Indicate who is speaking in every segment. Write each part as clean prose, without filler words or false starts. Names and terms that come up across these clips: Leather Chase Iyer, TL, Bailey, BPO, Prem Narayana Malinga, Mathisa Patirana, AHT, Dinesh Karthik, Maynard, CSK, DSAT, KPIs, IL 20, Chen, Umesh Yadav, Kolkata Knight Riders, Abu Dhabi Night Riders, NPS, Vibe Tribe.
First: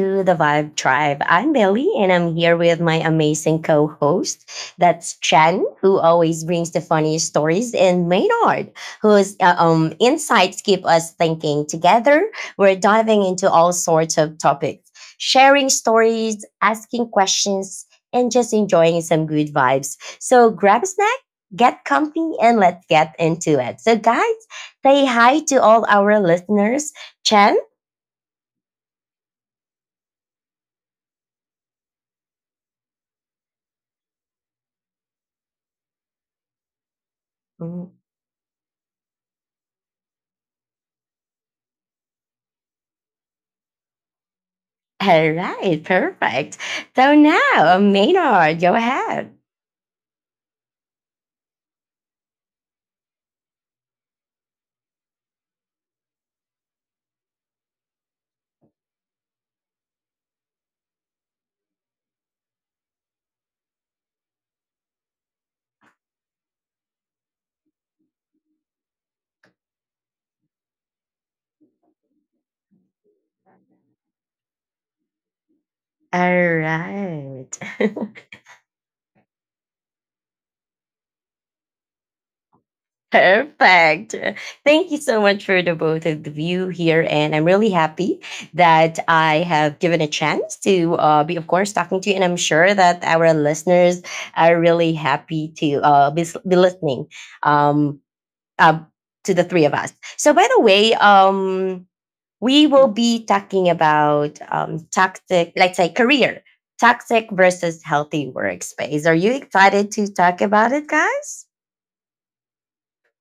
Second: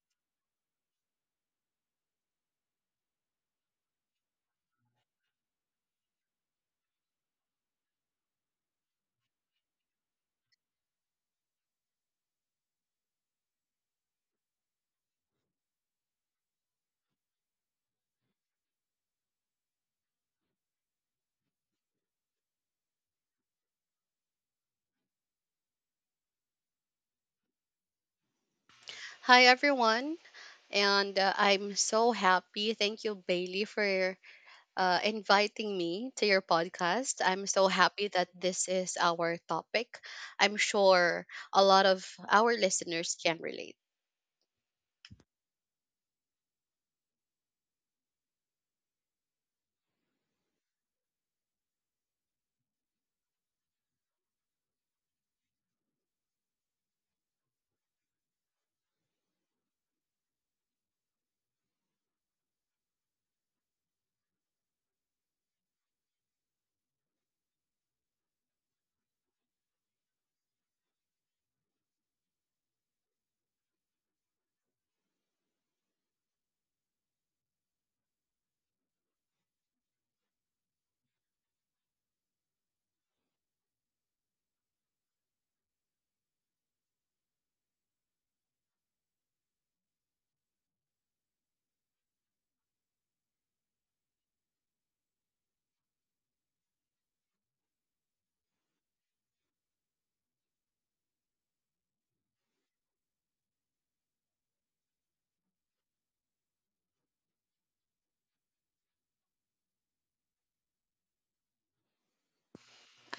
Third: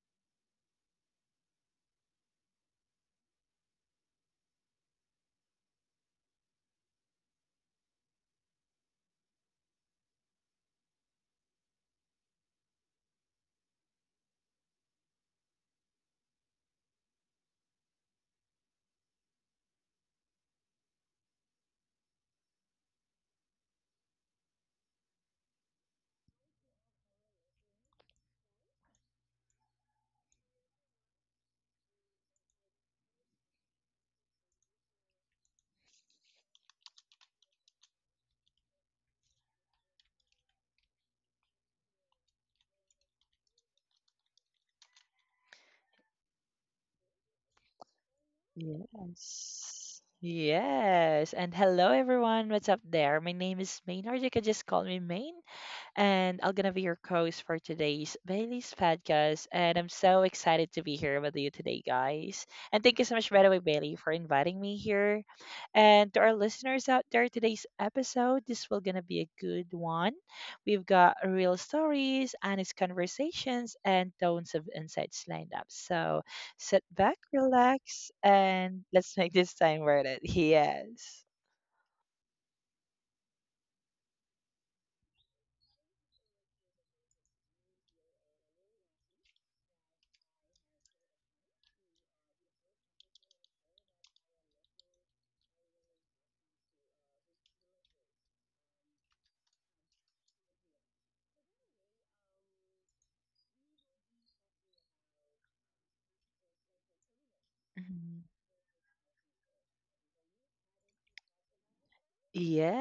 Speaker 1: to the Vibe Tribe. I'm Billy, and I'm here with my amazing co host. That's Chen, who always brings the funniest stories, and Maynard, whose insights keep us thinking. Together, we're diving into all sorts of topics, sharing stories, asking questions, and just enjoying some good vibes. So grab a snack, get comfy, and let's get into it. So, guys, say hi to all our listeners. Chen?
Speaker 2: Hi, everyone. And I'm so happy. Thank you, Bailey, for inviting me to your podcast. I'm so happy that this is our topic. I'm sure a lot of our listeners can relate.
Speaker 1: All right, perfect. So now, Maynard, go ahead.
Speaker 3: Yes. Yes. And hello, everyone. What's up there? My name is Main, or you can just call me Main, and I'm gonna be your host for today's Bailey's podcast. And I'm so excited to be here with you today, guys. And thank you so much, by the way, Bailey, for inviting me here. And to our listeners out there, today's episode, this will gonna be a good one. We've got real stories, honest conversations, and tons of insights lined
Speaker 1: All
Speaker 3: up. So sit
Speaker 1: right.
Speaker 3: back, relax, and let's make this time worth it. Yes.
Speaker 1: Perfect. Thank you so much for the both of you here. And I'm really happy that I have given a chance to be, of course, talking to you. And I'm sure that our listeners are really happy to be listening um, uh, to the three of us. So, by the way, we will be talking about toxic, let's say career, toxic versus healthy
Speaker 3: Mhm.
Speaker 1: workspace. Are you excited to talk about it, guys?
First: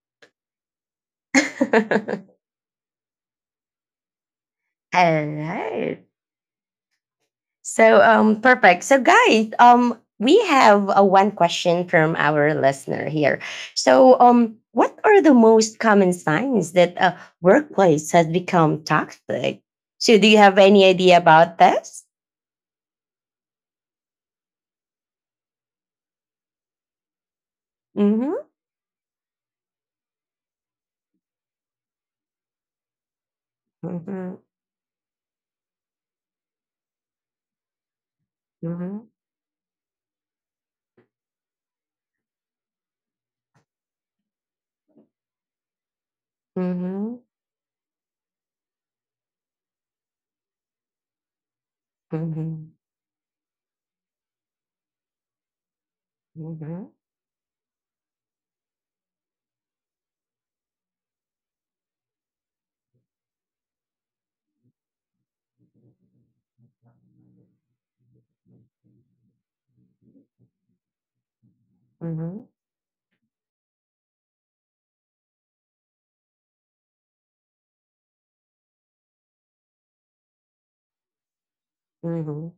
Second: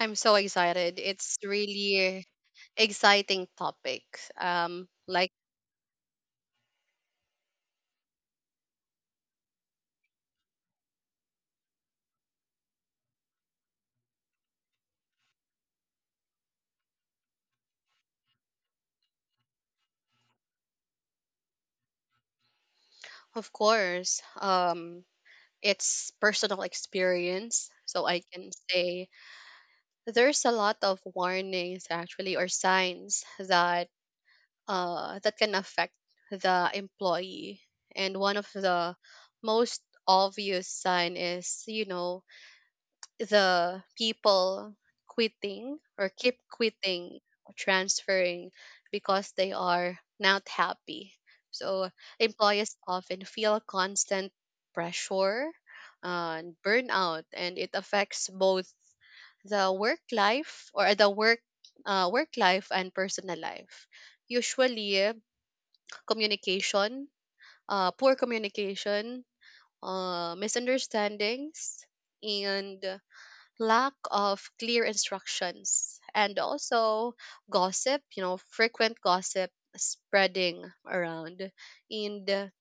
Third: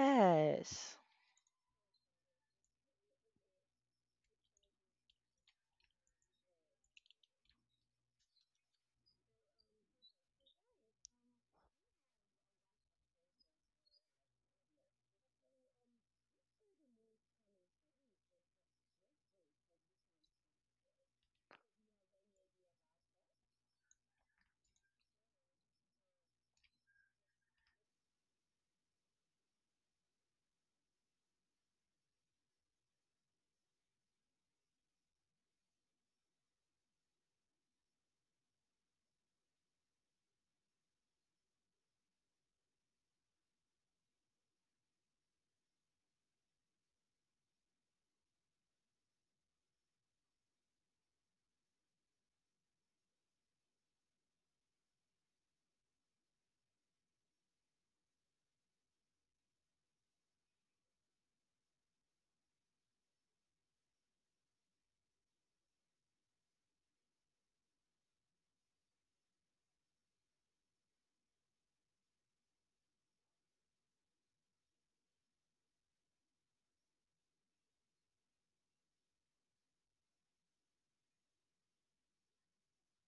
Speaker 2: I'm so excited. It's really exciting topic. Um,
Speaker 1: All
Speaker 2: like,
Speaker 1: right. So, perfect. So, guys, we have a one question from our listener here. So, what are the most common signs that a workplace has become toxic? So, do you have any idea about this?
Speaker 2: of course, it's personal experience. So I can
Speaker 1: Mm-hmm.
Speaker 2: say there's a lot of warnings actually or signs that
Speaker 1: Mm-hmm.
Speaker 2: that can affect the employee. And one of the
Speaker 1: Mm-hmm.
Speaker 2: most obvious sign is, you know, the people quitting or keep quitting
Speaker 1: Mm-hmm.
Speaker 2: or transferring because they are not happy. So employees
Speaker 1: Mhm.
Speaker 2: often feel constant pressure and
Speaker 1: Mhm.
Speaker 2: burnout, and it affects both the work life or the work life and personal life. Usually, communication, poor communication, misunderstandings,
Speaker 1: Mhm.
Speaker 2: and lack of clear instructions, and also gossip, you know, frequent gossip spreading around. And
Speaker 1: Mhm.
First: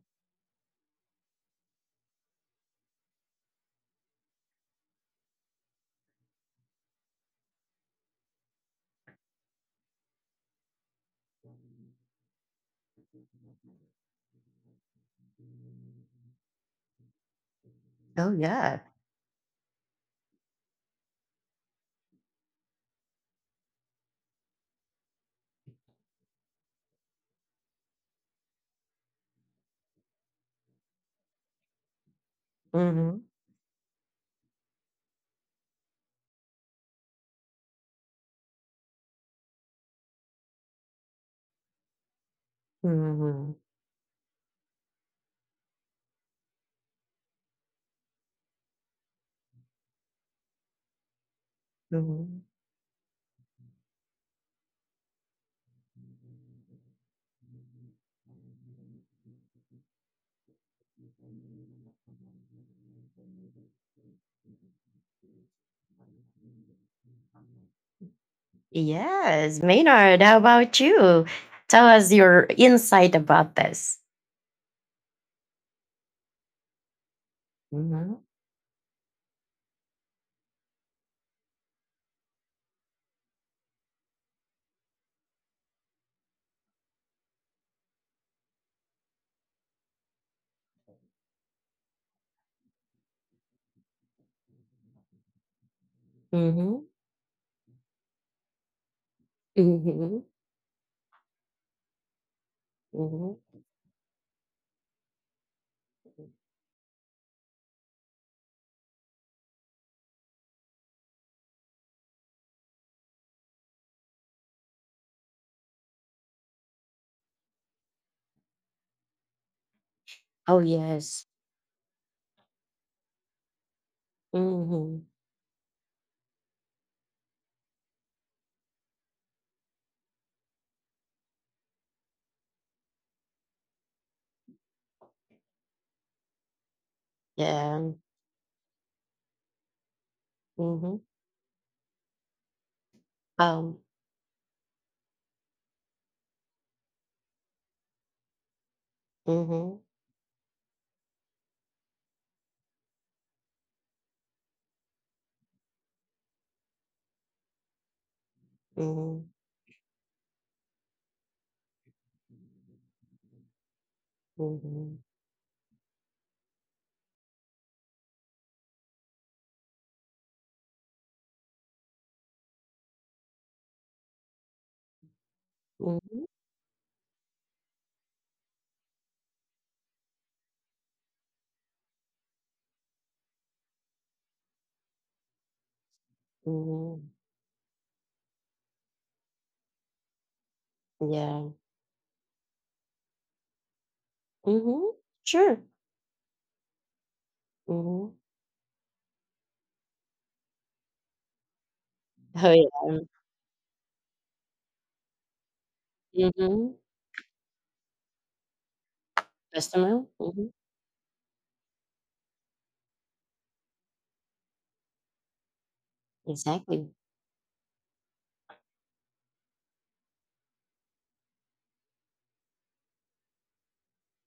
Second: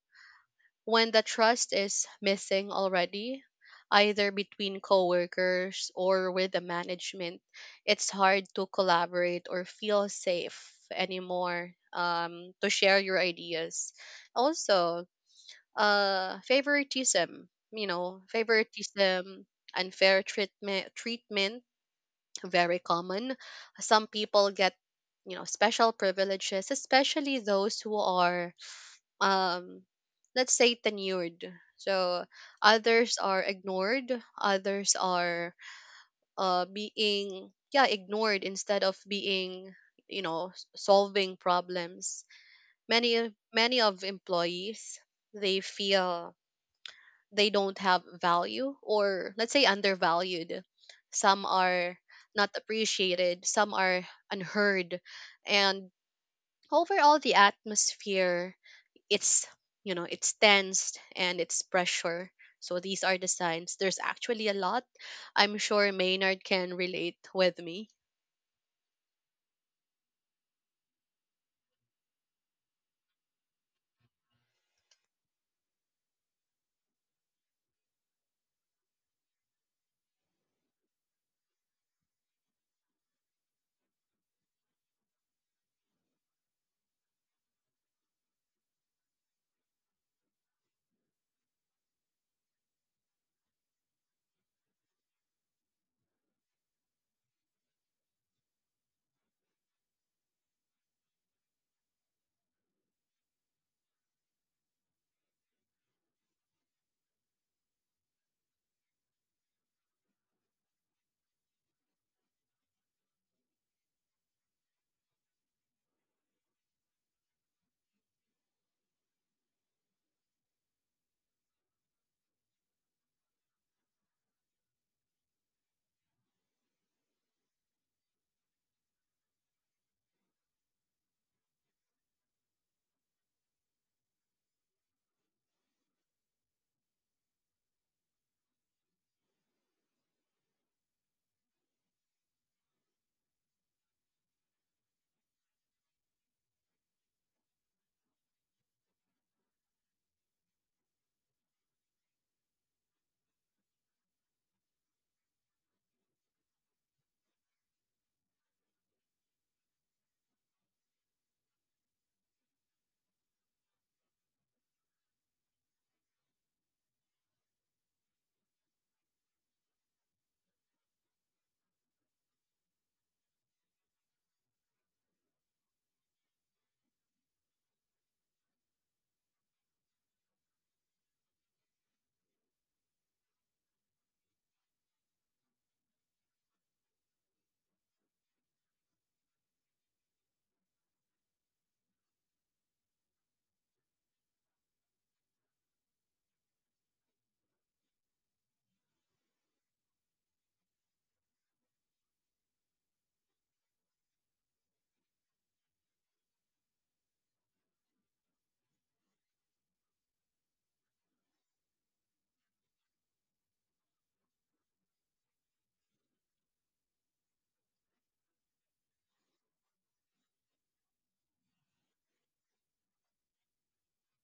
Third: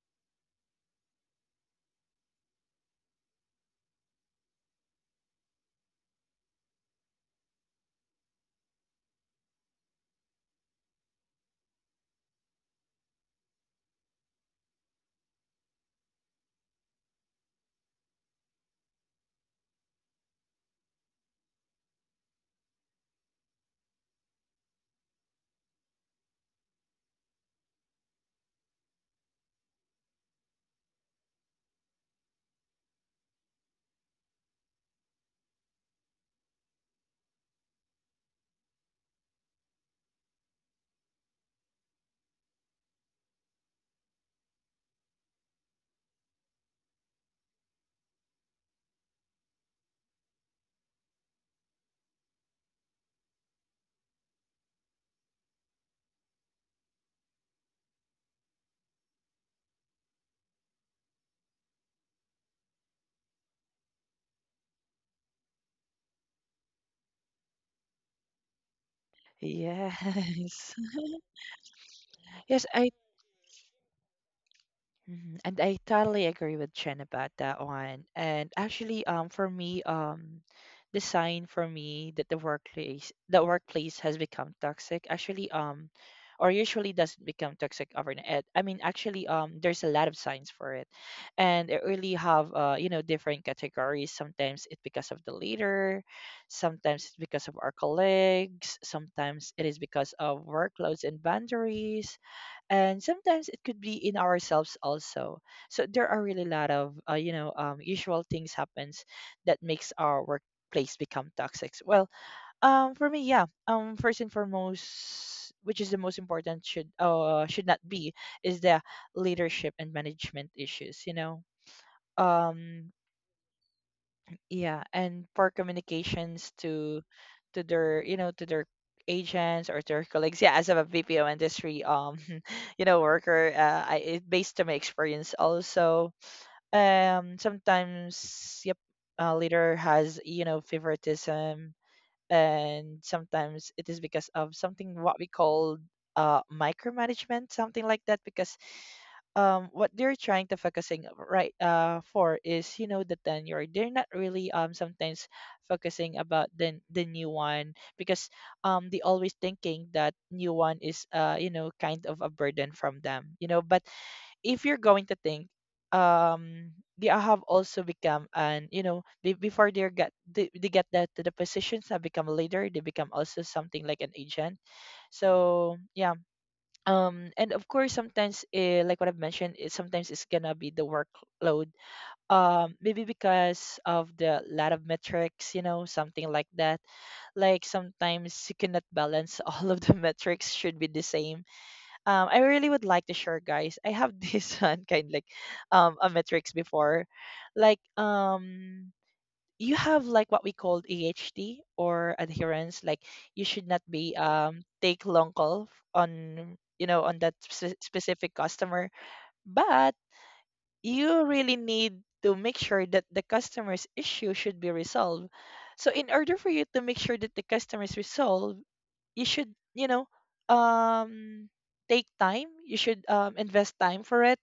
Speaker 2: when the trust is missing already, either between coworkers or with the management, it's hard to collaborate or feel safe anymore to share your ideas. Also, favoritism, you know,
Speaker 1: Oh, yeah.
Speaker 2: favoritism, unfair treatment, very common. Some people get, you know, special privileges, especially those who are um let's say tenured, so
Speaker 1: Mhm.
Speaker 2: others are ignored, others are being, yeah, ignored instead of being, you know, solving problems. many
Speaker 1: Mhm.
Speaker 2: many of employees, they feel they don't have value, or let's say undervalued. Some are
Speaker 1: Mhm.
Speaker 2: not appreciated, some are unheard, and overall the atmosphere, it's, you know, it's tensed and it's pressure. So these are the signs. There's actually a lot. I'm sure Maynard can relate with me.
Speaker 1: Yes, Maynard,
Speaker 3: Yes.
Speaker 1: how about you? Tell us
Speaker 3: Yes,
Speaker 1: your insight about this.
Speaker 3: and I totally agree with Chen about that one.
Speaker 1: Mhm.
Speaker 3: For me, the sign for me that the workplace has become toxic actually, or usually doesn't become toxic overnight. And, I mean, actually, There's a lot of signs for it, and it really have you know, different categories. Sometimes it's because of the leader, sometimes it's
Speaker 1: Mhm.
Speaker 3: because of our colleagues, sometimes it is because
Speaker 1: Mhm.
Speaker 3: of workloads and boundaries, and
Speaker 1: Mhm.
Speaker 3: sometimes it could be in ourselves also. So there are really a lot of usual things happens that makes our workplace become toxic. For me, first and foremost, which is the most important, should not
Speaker 1: Oh,
Speaker 3: be is
Speaker 1: yes.
Speaker 3: the leadership and management issues, you know.
Speaker 1: Mhm.
Speaker 3: um yeah, and for communications to their, you know, to their agents or to their colleagues. Yeah, as a BPO industry you know, worker, I, it based on my
Speaker 1: Yeah.
Speaker 3: experience also. Sometimes, yep,
Speaker 1: Mhm.
Speaker 3: a leader has, you know, favoritism, and
Speaker 1: Um.
Speaker 3: sometimes it is because of something what we call micromanagement, something like that, because
Speaker 1: Mhm.
Speaker 3: what they're trying to focusing right for is, you know, the tenure. They're not really, sometimes focusing about the new one, because they
Speaker 1: Mhm.
Speaker 3: always thinking that new one is, you know, kind of a burden from them, you know. But if
Speaker 1: Mhm.
Speaker 3: you're going to think, um they have also become, and you know, before they get that to the positions, have become a leader, they become also something like an agent. So yeah,
Speaker 1: Mhm.
Speaker 3: and of course sometimes, like what I've mentioned, it sometimes it's gonna be the workload, maybe because of the lot of metrics, you know, something like that.
Speaker 1: Mhm.
Speaker 3: Like sometimes you cannot balance all of the metrics should be the same.
Speaker 1: Yeah.
Speaker 3: I really would like to share, guys, I have this one kind
Speaker 1: Mhm.
Speaker 3: like
Speaker 1: Sure.
Speaker 3: a metrics before, like
Speaker 1: Mhm.
Speaker 3: um you have like what we call AHT, or
Speaker 1: Oh,
Speaker 3: adherence. Like
Speaker 1: yeah.
Speaker 3: you should not be take long call on,
Speaker 1: Mhm.
Speaker 3: you know, on that specific customer,
Speaker 1: Customer.
Speaker 3: but
Speaker 1: Mhm.
Speaker 3: you really need to make sure that the customer's issue should be resolved. So in order for you to
Speaker 1: Exactly.
Speaker 3: make sure that the customer is resolved, you should, you know, um take time. You should invest time for it,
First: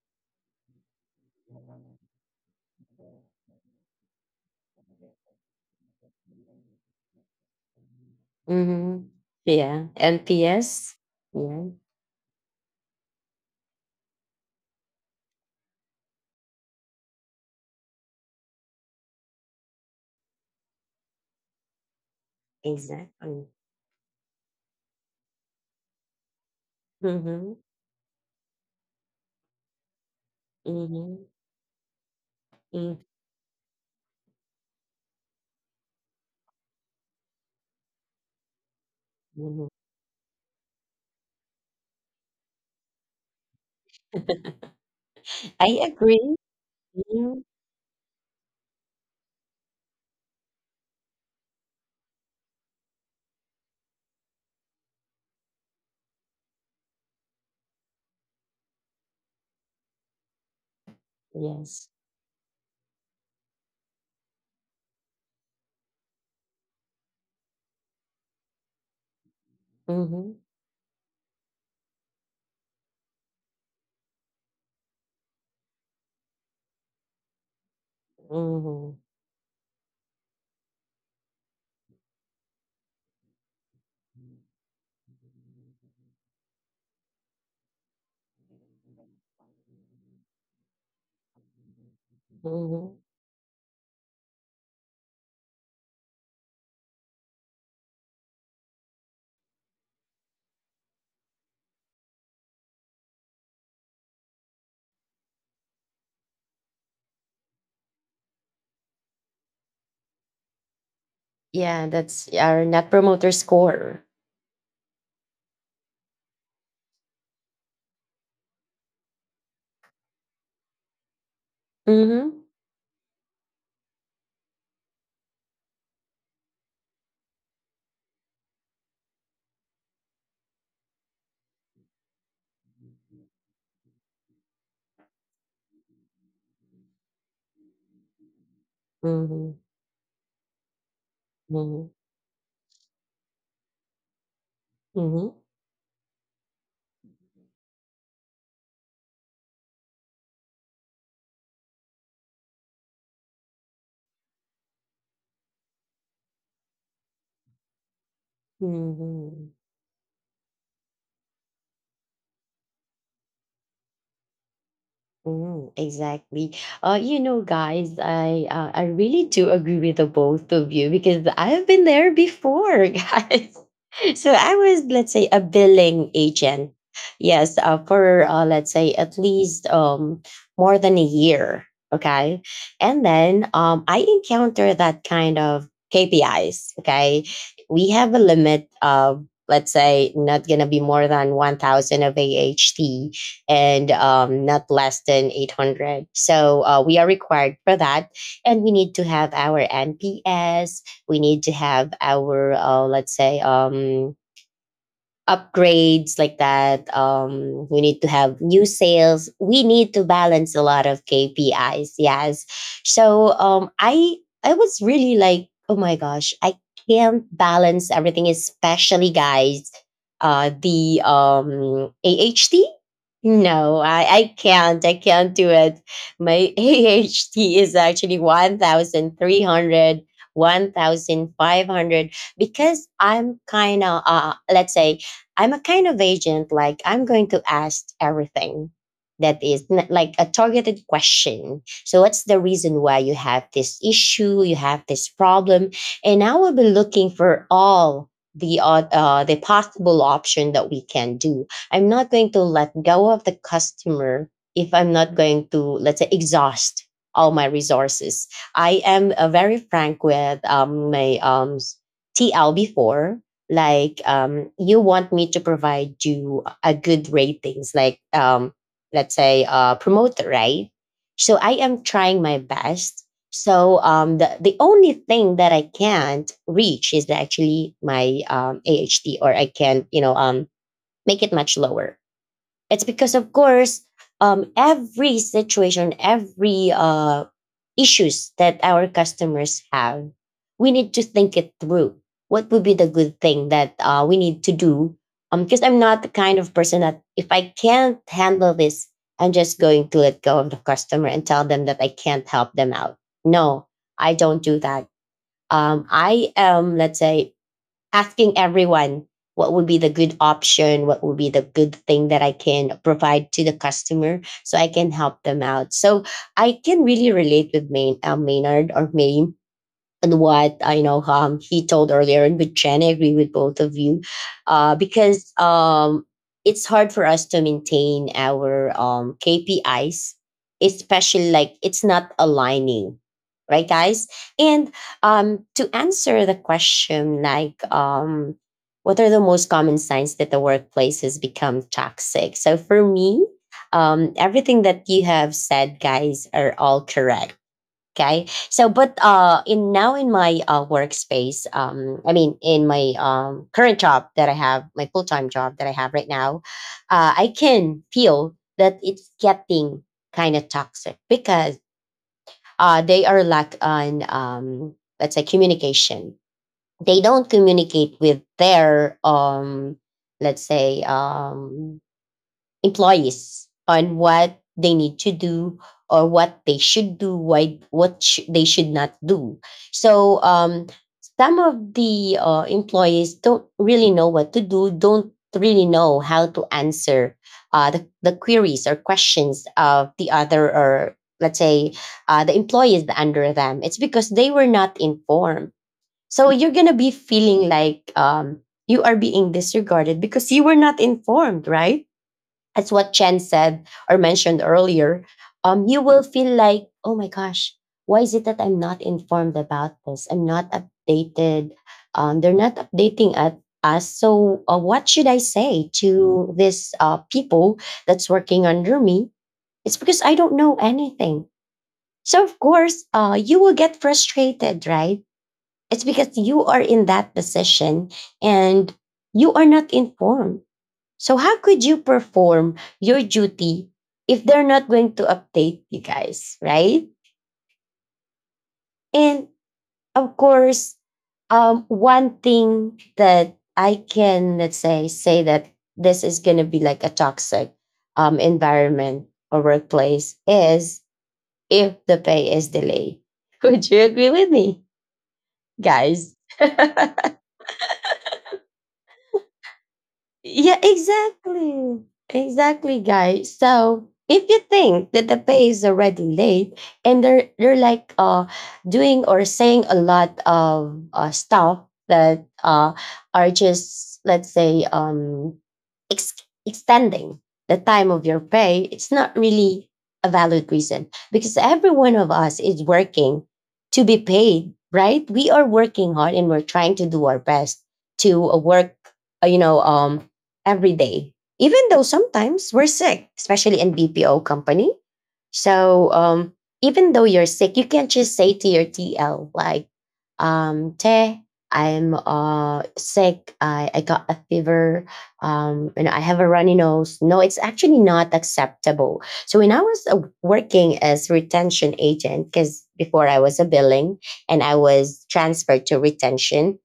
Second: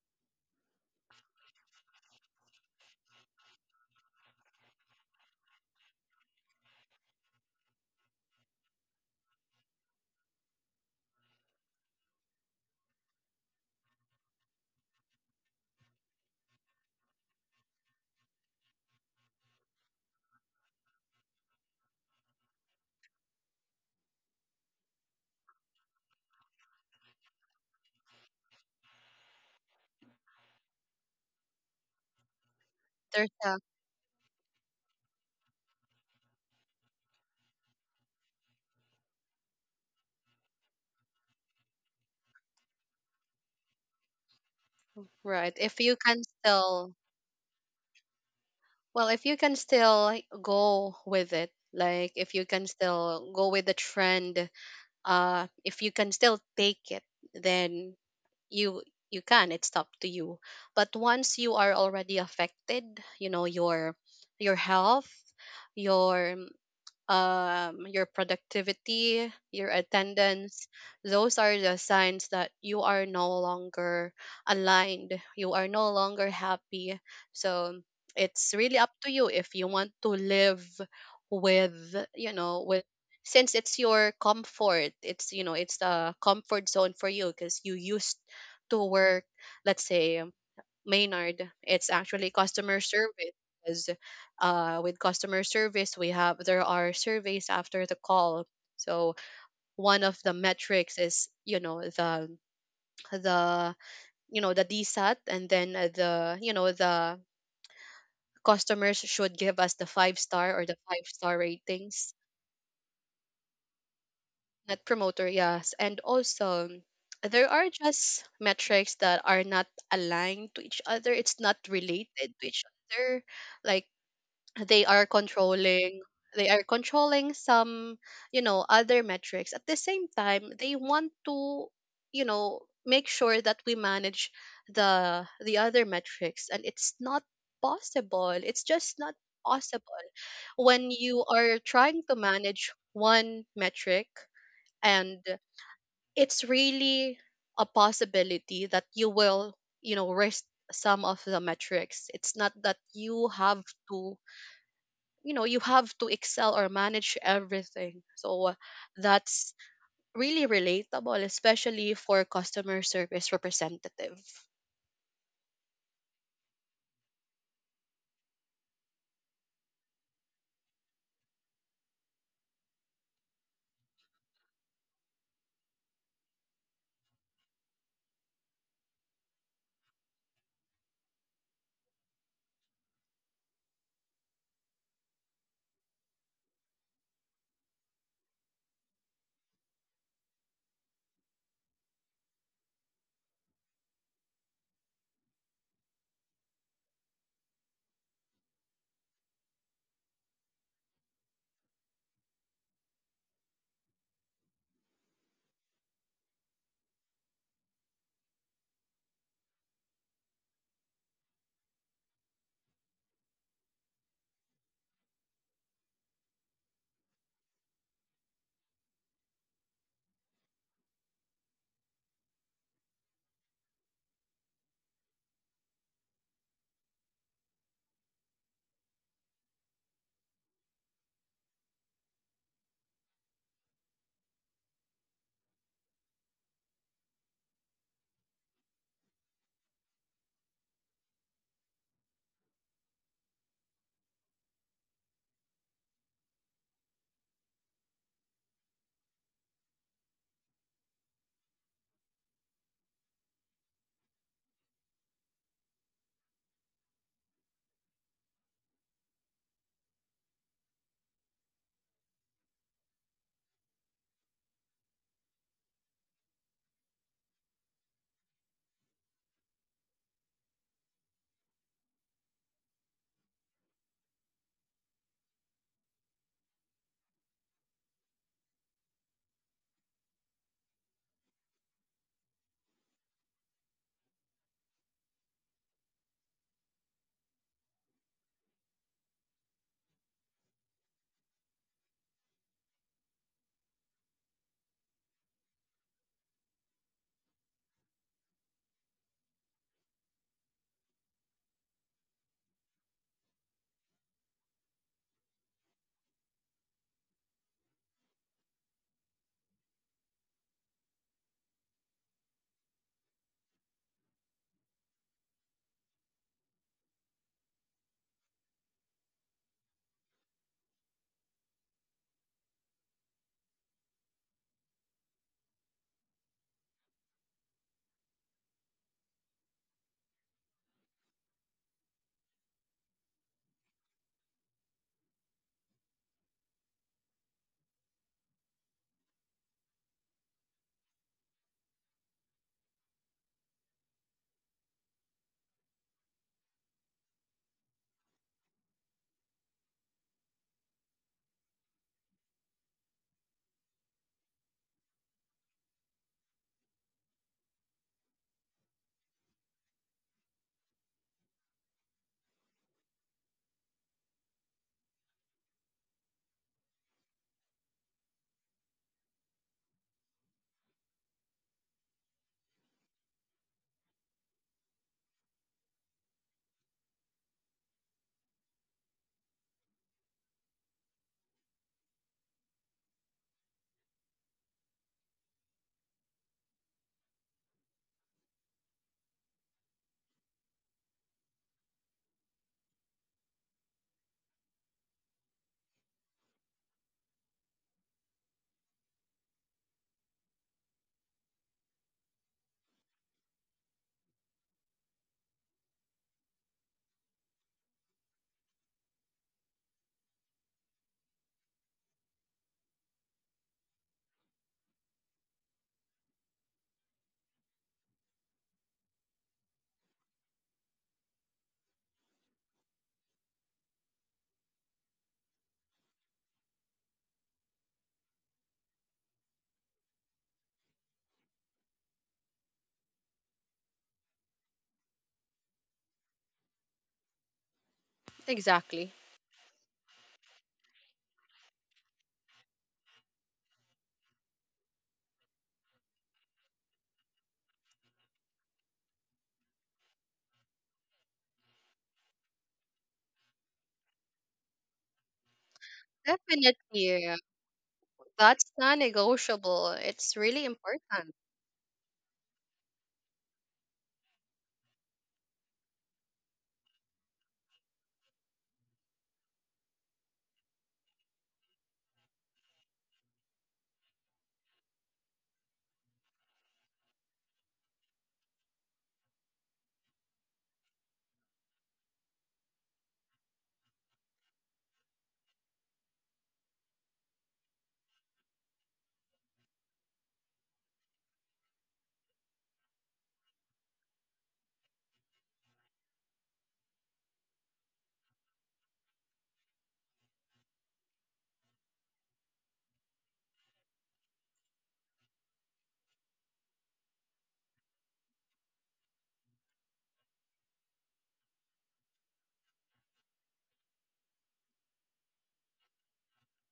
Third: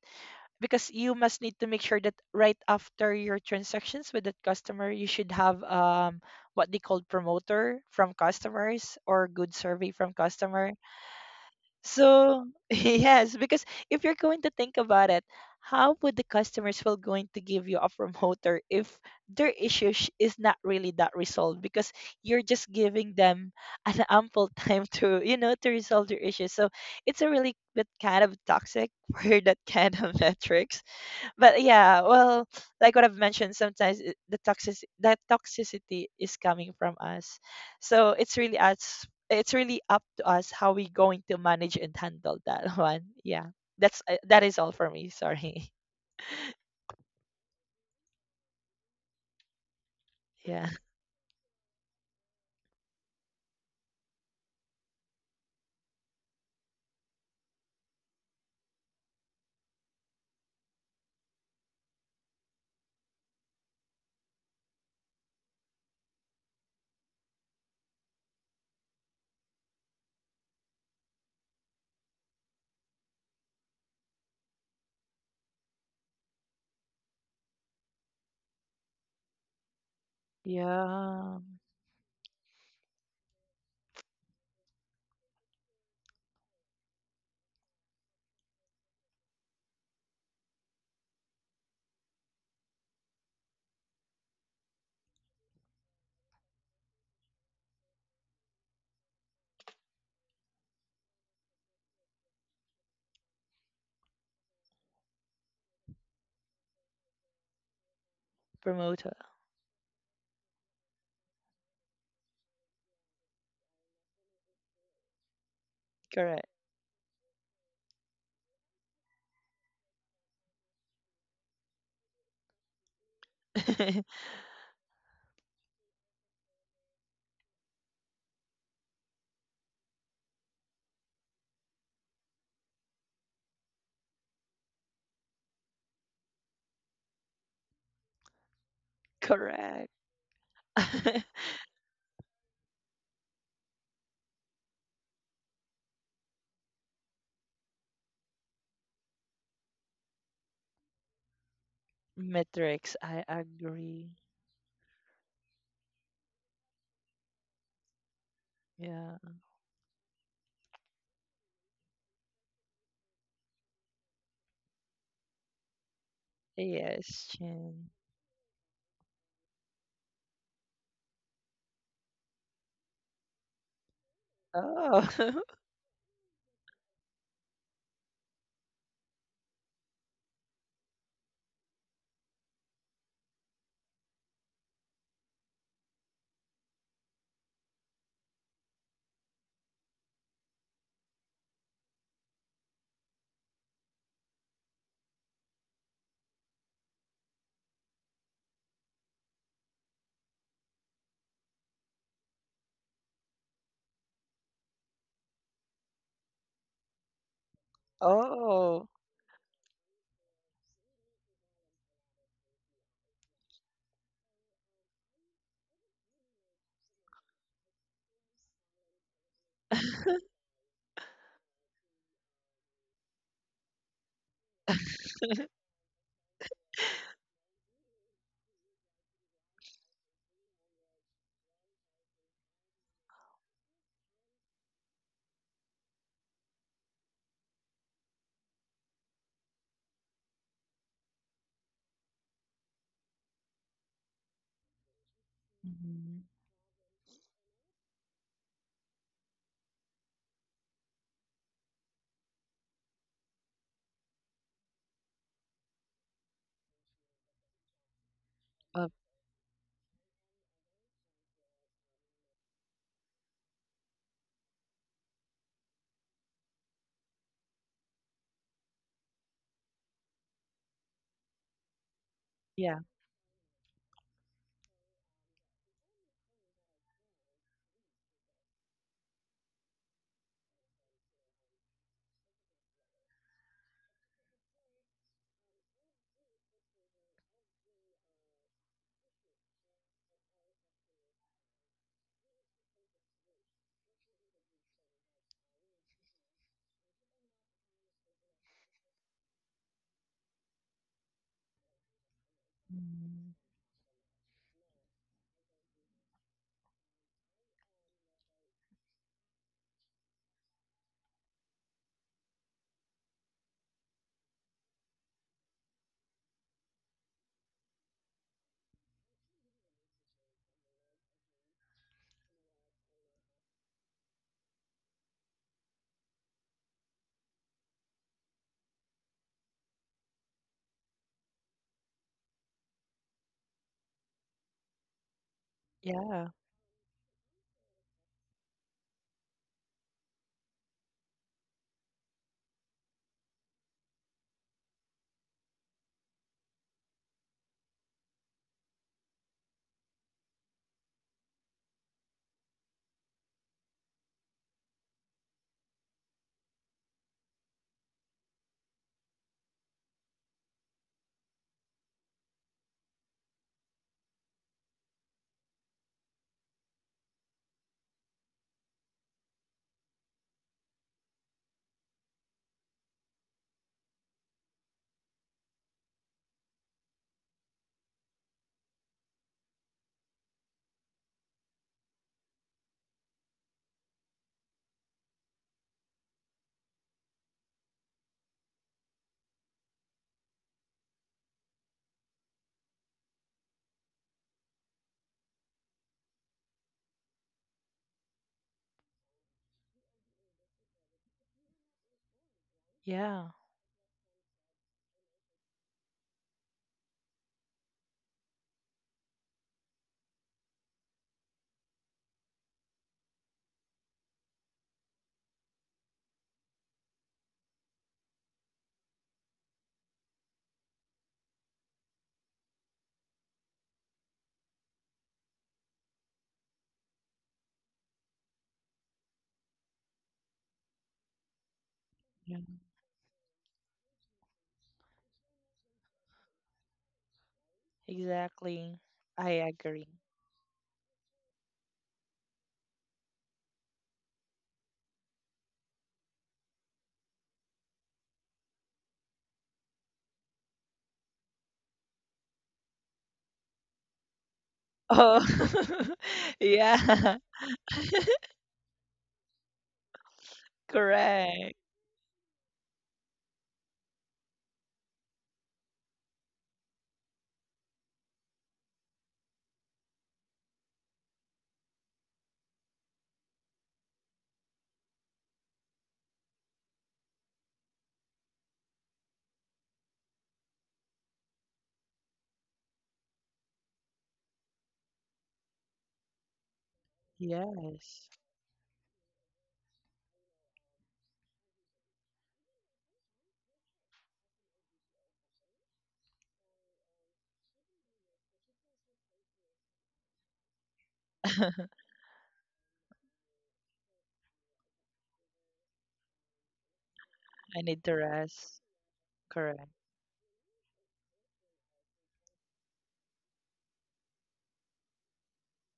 Speaker 3: because you must need to make sure that right after your transactions with that customer, you should have what they call promoter from customers,
Speaker 1: Mhm.
Speaker 3: or good
Speaker 1: Yeah,
Speaker 3: survey from customer.
Speaker 1: NPS. Yeah,
Speaker 3: So yes, because if you're going to think about it, how would the customers will going to give you a promoter if their issue is not really that resolved, because you're just giving
Speaker 1: exactly.
Speaker 3: them an ample time to, you know, to resolve their issue. So
Speaker 1: Mhm.
Speaker 3: it's a really bit kind of toxic for that kind
Speaker 1: Mhm.
Speaker 3: of metrics. But
Speaker 1: Mm,
Speaker 3: yeah,
Speaker 2: There's a
Speaker 3: well, like what I've mentioned, sometimes the toxic, that toxicity is coming from us. So it's
Speaker 1: mhm.
Speaker 3: really us. It's really up to us how we going to manage and handle that one. Yeah,
Speaker 2: Right,
Speaker 1: I
Speaker 3: that
Speaker 2: if
Speaker 3: is
Speaker 2: you
Speaker 3: all for
Speaker 2: can
Speaker 1: agree.
Speaker 3: me.
Speaker 2: still,
Speaker 3: Sorry.
Speaker 1: Mhm.
Speaker 2: well, if you can still go with it,
Speaker 3: Yeah.
Speaker 2: like if you can still go with the trend, if you can still take it, then you you can. It's up to you. But once you are
Speaker 1: Yes.
Speaker 2: already affected, you know, your health, your your productivity, your
Speaker 1: Mhm.
Speaker 2: attendance, those are the signs that you are no longer aligned. You are no longer happy. So it's really up
Speaker 1: Mhm.
Speaker 2: to you if you want to live with, you
Speaker 3: Yeah.
Speaker 2: know, with, since it's your comfort, it's, you know, it's the comfort zone for you because you used to work, let's say Maynard. It's actually customer
Speaker 1: Mhm.
Speaker 2: service. 'Cause, with customer service, we have, there are surveys after the call. So one of the metrics is, you know, the you know the DSAT, and then the you know the customers should give us the five
Speaker 3: Promoter.
Speaker 2: star or the five-star
Speaker 1: Yeah,
Speaker 2: ratings.
Speaker 1: that's our net promoter score.
Speaker 2: Net promoter, yes, and also there
Speaker 3: Correct.
Speaker 2: are just metrics that are not aligned to each other. It's not related
Speaker 1: Mhm.
Speaker 2: to each other, like they are controlling, some, you know, other metrics. At the same time, they want to, you know, make sure that we manage the other metrics, and it's not possible. It's just not
Speaker 1: Mhm.
Speaker 2: possible when
Speaker 3: Correct.
Speaker 2: you are
Speaker 1: Mhm.
Speaker 2: trying to manage one metric, and
Speaker 1: Mhm.
Speaker 2: it's really a possibility that you will, you know, risk some of the metrics. It's not that you have
Speaker 3: Metrics.
Speaker 2: to,
Speaker 3: I agree.
Speaker 2: you know, you have to excel or manage everything. So
Speaker 1: Mhm.
Speaker 2: that's
Speaker 3: Yeah.
Speaker 2: really relatable, especially for customer service representative.
Speaker 1: Mm, exactly. You know, guys,
Speaker 3: Yes,
Speaker 1: I
Speaker 3: Chin.
Speaker 1: really do agree with the both of you because I've been there before, guys. So I was, let's say, a billing
Speaker 3: Oh.
Speaker 1: agent. Yes, for let's say at least more than a year. Okay, and then I encounter that kind of KPIs. Okay, we have a limit of let's say not gonna be more than 1,000 of AHT and not less than 800. So we are required for that. And we need to have our NPS. We need to have our, let's say, upgrades like that. We need to have new sales. We need
Speaker 3: oh.
Speaker 1: to balance a lot of KPIs. Yes. So I was really like, oh my gosh, I can't balance everything, especially guys. The AHT no, I can't. I can't do it. My AHT is actually 1,300, 1,500. Because I'm kind of, let's say, I'm a kind of agent. Like, I'm going to ask everything that is like a targeted question. So, what's the reason why you have this issue? You have this problem? And I will be looking
Speaker 3: Mhm.
Speaker 1: for all the the possible option that we can do. I'm not going to let go of the customer if I'm not going to, let's say, exhaust all my resources. I am very
Speaker 3: Uh,
Speaker 1: frank with my TL before. Like, you want me to provide you a good ratings, like, let's say, promoter, right? So I am trying my best. So
Speaker 3: yeah.
Speaker 1: the only thing that I can't reach is actually my AHT, or I can't, you know, make it much lower. It's because, of course, every situation, every issues that our customers have, we need to think it through. What would be the good thing that we need to do? Because I'm not the kind of person that if I can't handle this, I'm just going to let go of the customer and tell them that I can't help them out. No, I
Speaker 3: Mm.
Speaker 1: don't do that. I am, let's say, asking everyone what would be the good option, what would be the good thing that I can provide to the customer so I can help them out. So I can really relate with Maynard or Maine and what I know he told earlier, and with Jen, I agree with both of you, because it's hard for us to maintain our KPIs, especially like it's not aligning, right, guys? And to answer the question,
Speaker 3: Yeah,
Speaker 1: like, what are the most common signs that the workplace has become toxic? So for me, everything that you have said, guys, are all correct. Okay. So, but in now in my workspace, I mean, in my current job that I have, my full time job that I have right now, I can feel that it's getting kind of toxic because they are lack on, let's say, communication. They don't communicate with their, let's say, um, employees on what they need to do or what they should do, why, what they should not do. So some of the employees don't really know what to do, don't really know how to answer the queries or questions of the other or let's say the employees under them. It's because they were not informed. So you're going to be feeling like you are being disregarded because you were not informed, right? As what Chen said or
Speaker 3: yeah,
Speaker 1: mentioned earlier, you will feel like, oh my gosh, why is it that I'm not informed about this? I'm not updated. They're not updating at us. So, what should I say to this people that's working under me? It's because I don't know anything. So, of course, you will get frustrated, right? It's because you are in that position and you are not informed, so how could you perform your
Speaker 3: yeah.
Speaker 1: duty if they're not going to update you guys, right?
Speaker 2: Exactly.
Speaker 1: And
Speaker 3: Exactly.
Speaker 1: of
Speaker 3: I
Speaker 1: course,
Speaker 3: agree.
Speaker 1: one thing that I can let's say say that this is gonna be like a toxic environment or workplace is if the pay is delayed. Would you agree with me,
Speaker 3: Oh,
Speaker 1: guys?
Speaker 2: Definitely,
Speaker 3: yeah,
Speaker 2: that's non-negotiable, it's really
Speaker 1: Yeah,
Speaker 2: important.
Speaker 1: exactly.
Speaker 3: correct.
Speaker 1: Exactly, guys. So if you think that the pay is already late and they're like doing or saying a lot of stuff that are just let's say ex- extending the time of your pay, it's not really a valid reason because every one of us is working to be paid, right? We are working hard and we're trying to do our best to work,
Speaker 3: Yes,
Speaker 1: uh, you know, um, every day. Even though sometimes we're sick, especially in BPO company, so even though you're sick, you can not just say to your TL like, "Te, I'm sick. I got a fever, and I have a runny nose." No, it's actually not
Speaker 3: I need to
Speaker 1: acceptable. So
Speaker 3: rest.
Speaker 1: when I was
Speaker 3: Correct.
Speaker 1: working as retention agent, because before I was a billing and I was transferred to retention,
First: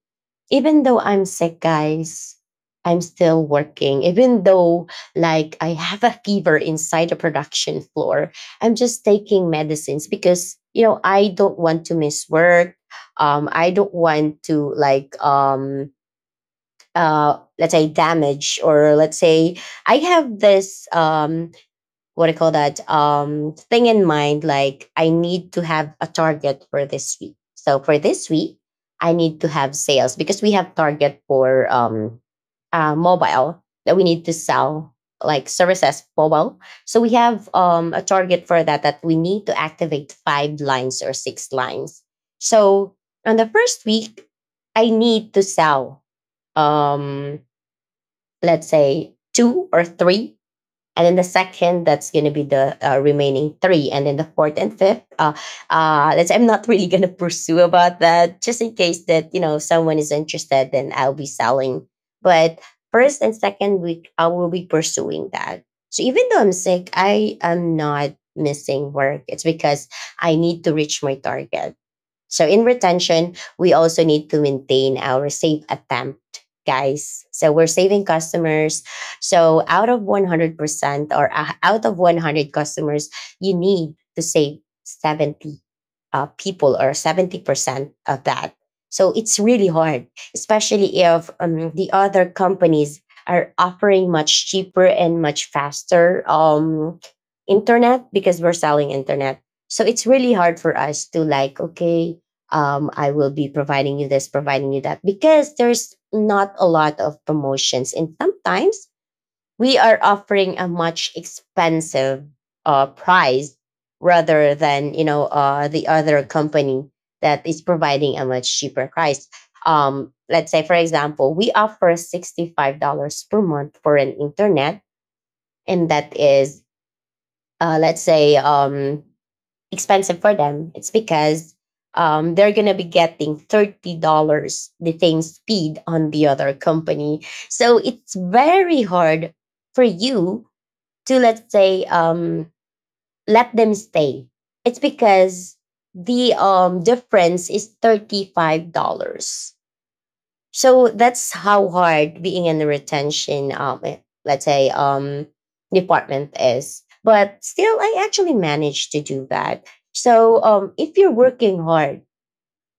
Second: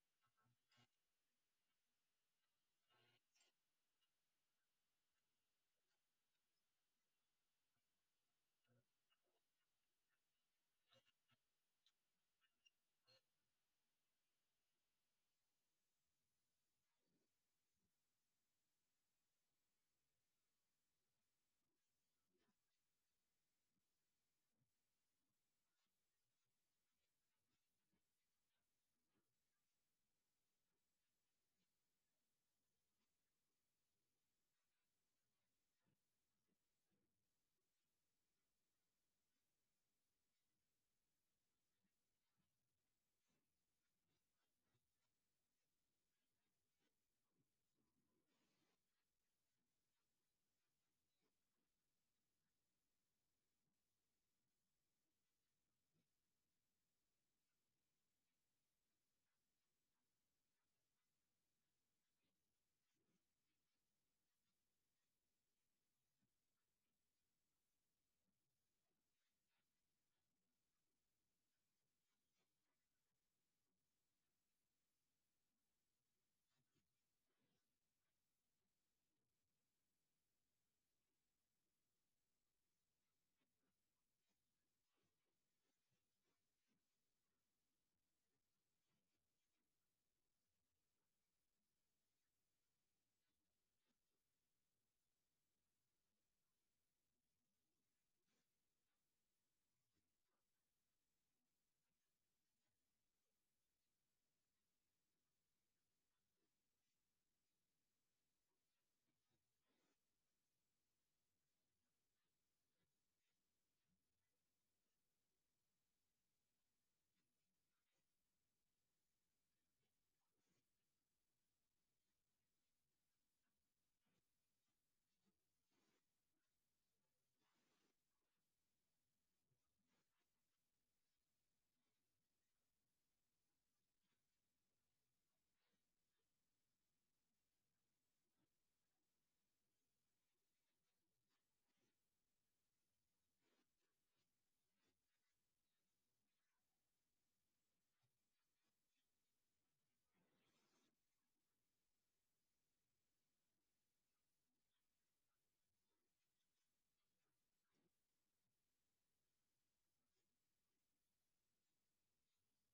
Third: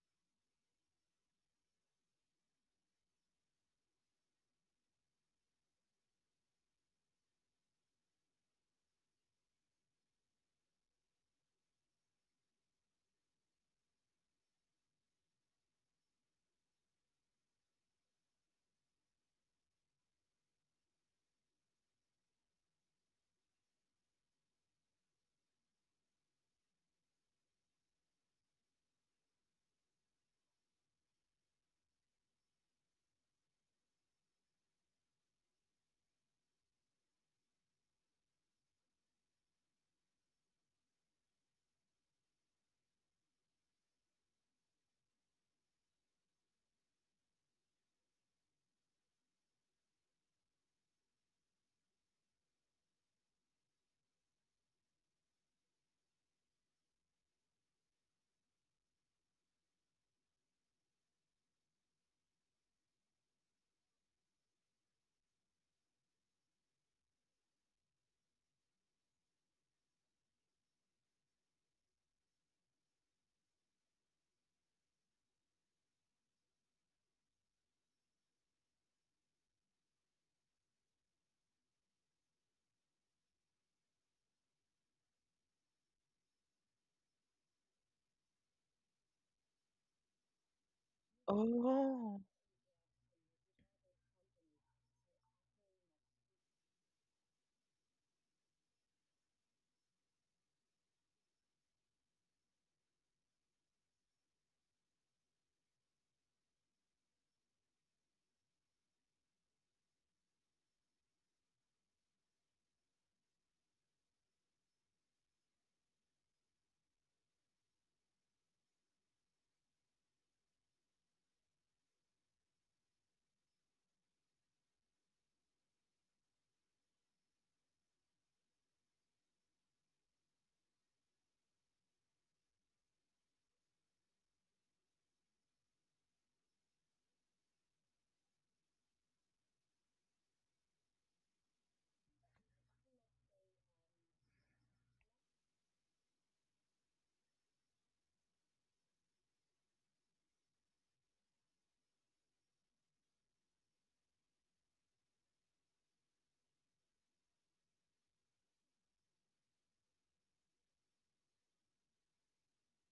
Speaker 1: even though I'm sick, guys, I'm still working. Even though, like, I have a fever inside the production floor, I'm just taking medicines because, you know, I don't want to miss work. I don't want to, like, let's say damage or let's say I have this what do you call that thing in mind, like I need to have a target for this week. So for this week I need to have sales because we have target for mobile that we need to sell, like services mobile. So we have a target for that, that we need to activate five lines or six lines. So on the first week I need to sell, um let's say two or three, and then the second, that's going to be the remaining three. And then the fourth and fifth, let's, I'm not really going to pursue about that just in case that, you know, someone is interested, then I'll be selling. But first and second week, I will be pursuing that. So even though I'm sick, I am not missing work. It's because I need to reach my target. So in retention, we also need to maintain our safe attempt, guys. So we're saving customers. So out of 100% or out of 100 customers, you need to save 70 people or 70% of that. So it's really hard, especially if the
Speaker 3: Oh,
Speaker 1: other companies are offering much cheaper and much faster internet because we're selling internet. So it's really hard for us to like, okay, I will be providing you this, providing you that, because there's not a lot of promotions. And sometimes we are offering a much expensive price rather than the other company that is providing a much cheaper price. Let's say for example we offer $65 per month for an internet, and that is let's say expensive for them. It's because they're gonna be getting $30 the same speed on the other company, so it's very hard for you to, let's say, let them stay. It's because the difference is $35. So that's how hard being in the retention let's say department is, but still I actually managed to do that. So if you're working hard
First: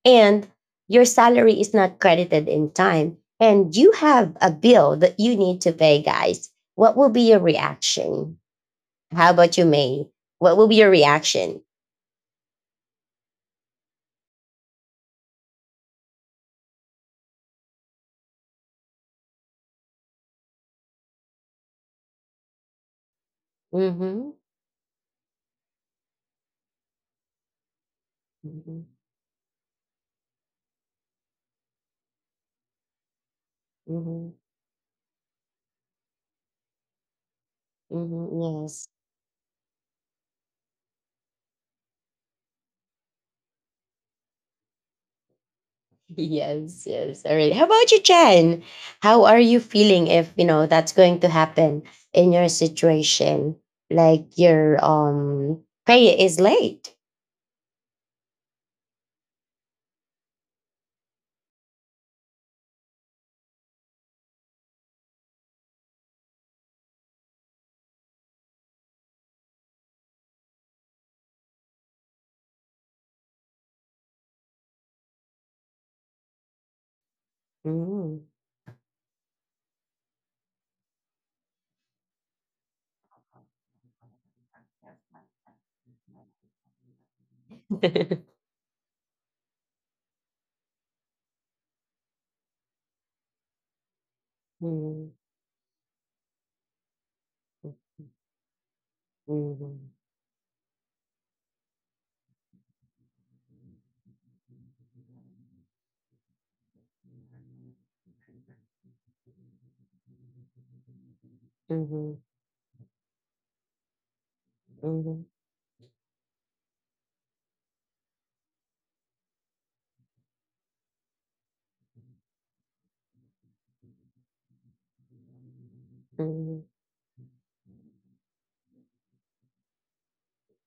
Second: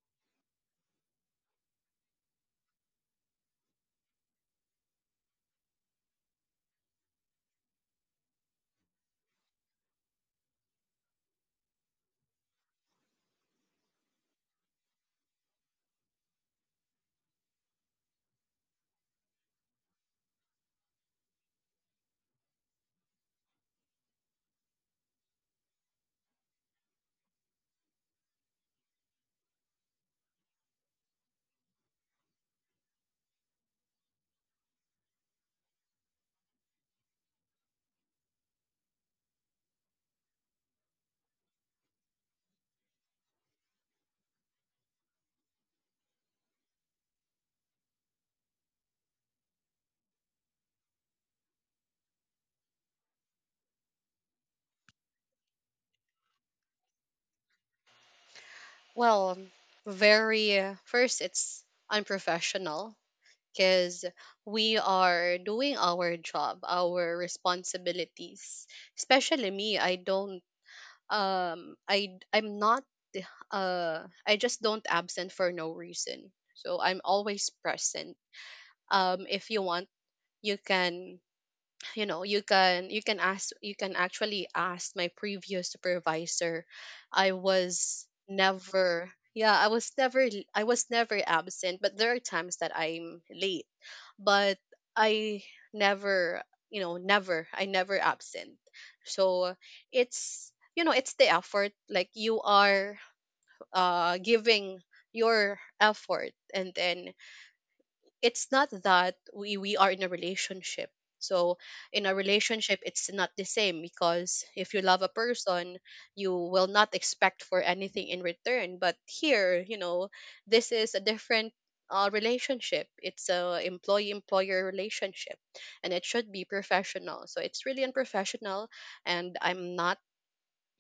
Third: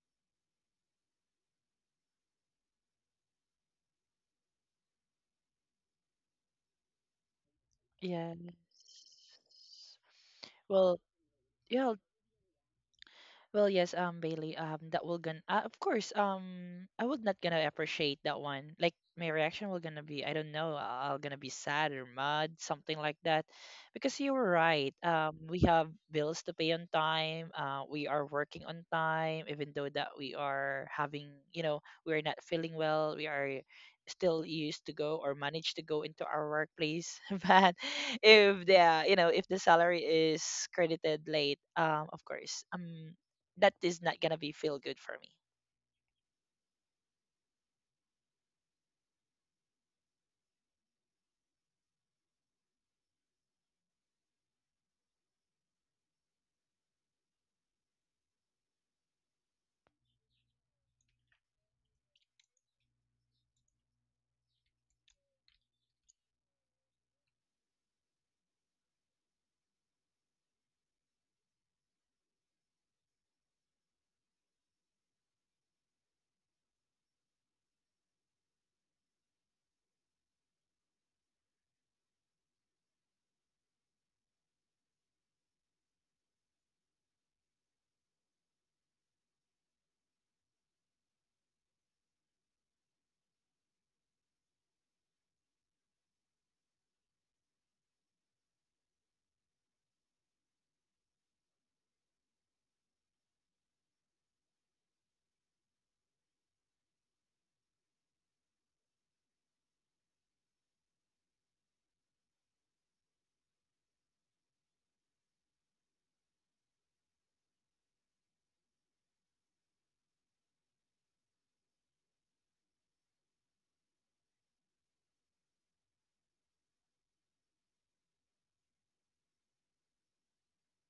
Speaker 1: and your salary is not credited in time and you have a bill that you need to pay, guys, what will be your reaction?
Speaker 3: yes.
Speaker 1: How about you, May? What will be your
Speaker 3: Well,
Speaker 1: reaction?
Speaker 3: yeah, Well, yes, Bailey, that will gonna, of course, I would not gonna appreciate that one. Like my reaction will gonna be, I don't know, I'll gonna be sad or mad, something like that, because
Speaker 1: Mm-hmm.
Speaker 3: you were right. We have bills to pay on time. We are working
Speaker 1: Mm-hmm.
Speaker 3: on time, even though that we are having, you know, we are not feeling well. We are
Speaker 1: Mm-hmm.
Speaker 3: still used to go or manage to go into our workplace, but if
Speaker 1: Mm-hmm. Yes.
Speaker 3: the, you know, if the salary is credited late, of course, that is not gonna be feel good for me.
Speaker 1: Yes, yes. All right. How about you, Jen? How are you feeling if you know that's going to happen in your situation? Like your pay is late.
Speaker 2: Well, very first, it's unprofessional because we are doing our job, our responsibilities. Especially me, I don't I I'm not uh I just don't absent for no reason, so I'm always present.
Speaker 1: Mm-hmm.
Speaker 2: Um, if you want, you can, you know, you can ask, you can actually ask my previous supervisor. I was never Yeah, I was never I was never absent, but there are times that I'm late. But I never, you know, never, I never absent. So
Speaker 1: Mhm,
Speaker 2: it's, you know, it's the effort, like you are giving your effort. And then, it's not that we are in a relationship. So in a
Speaker 1: mhm,
Speaker 2: relationship, it's not the same, because if you love
Speaker 1: mhm,
Speaker 2: a
Speaker 1: mhm,
Speaker 2: person, you will not expect for anything in return. But here, you know, this is a different relationship. It's a employee employer relationship, and it should be
Speaker 1: mhm,
Speaker 2: professional. So it's really unprofessional, and i'm not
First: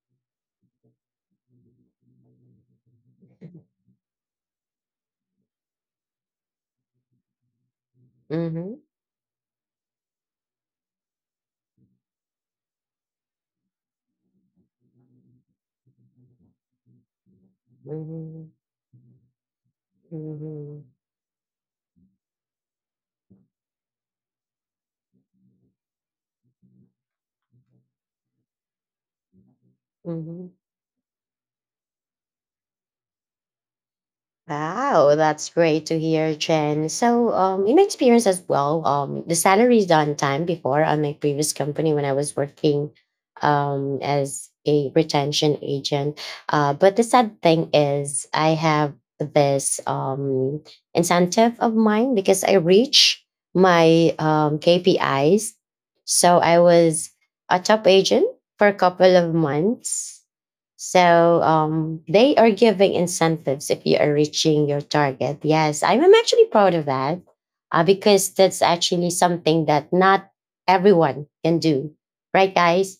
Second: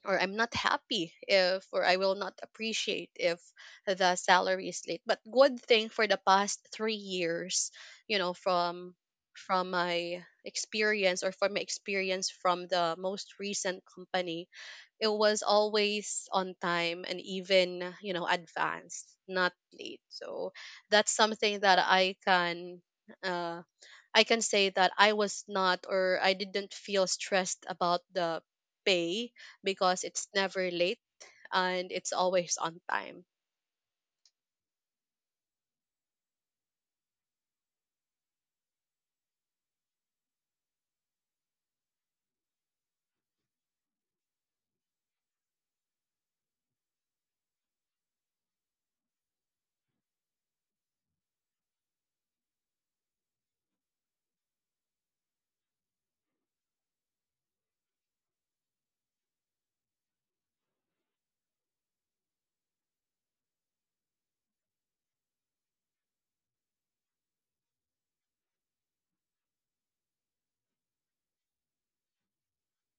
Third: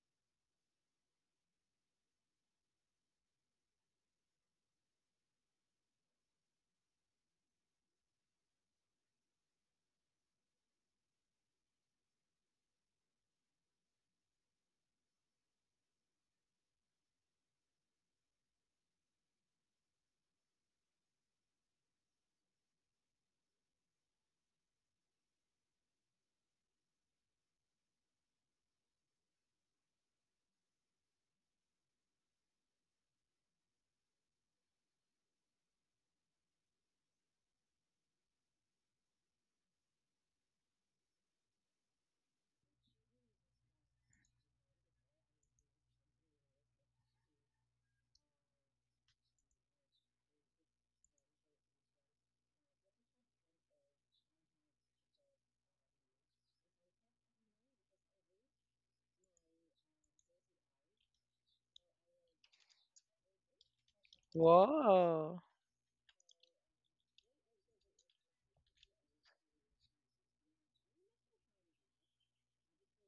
Speaker 2: or I'm not happy if, or I will not appreciate if the salary is late. But good thing for the past 3 years, you know,
Speaker 1: mhm,
Speaker 2: from my experience, from the most recent company, it was always on time and even, you know, advanced, not late.
Speaker 1: mhm,
Speaker 2: So
Speaker 1: mhm,
Speaker 2: that's something that I can, uh, I can say that I was not or I didn't feel stressed about the pay, because it's
Speaker 1: mhm.
Speaker 2: never late and it's always on time.
Speaker 1: Wow, that's great to hear, Jen. So, in my experience as well, the salary is on time before on my previous company when I was working as a retention agent. But the sad thing is, I have this incentive of mine because I reach my KPIs. So I was a top agent for a couple of months. So they are giving incentives if you are reaching your
Speaker 3: Whoa.
Speaker 1: target. Yes, I'm actually proud of that because that's actually something that not everyone can do, right, guys?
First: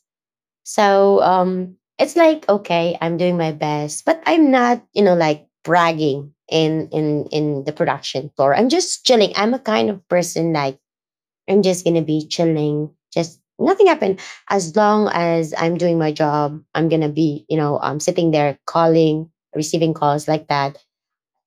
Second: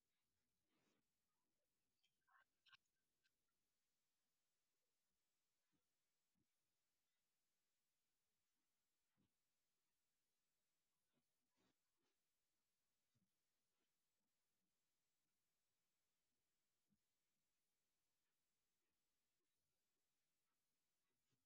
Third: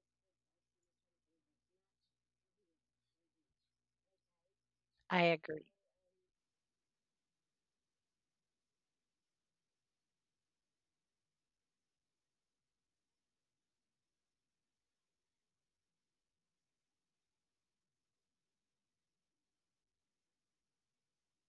Speaker 1: So it's like okay, I'm doing my best, but I'm not, you know,
Speaker 3: I
Speaker 1: like
Speaker 3: agree.
Speaker 1: bragging in the production floor. I'm just chilling. I'm a kind of person like I'm just gonna be chilling. Just nothing happened. As long as I'm doing my job, I'm gonna be, you know, sitting there calling, receiving calls like that.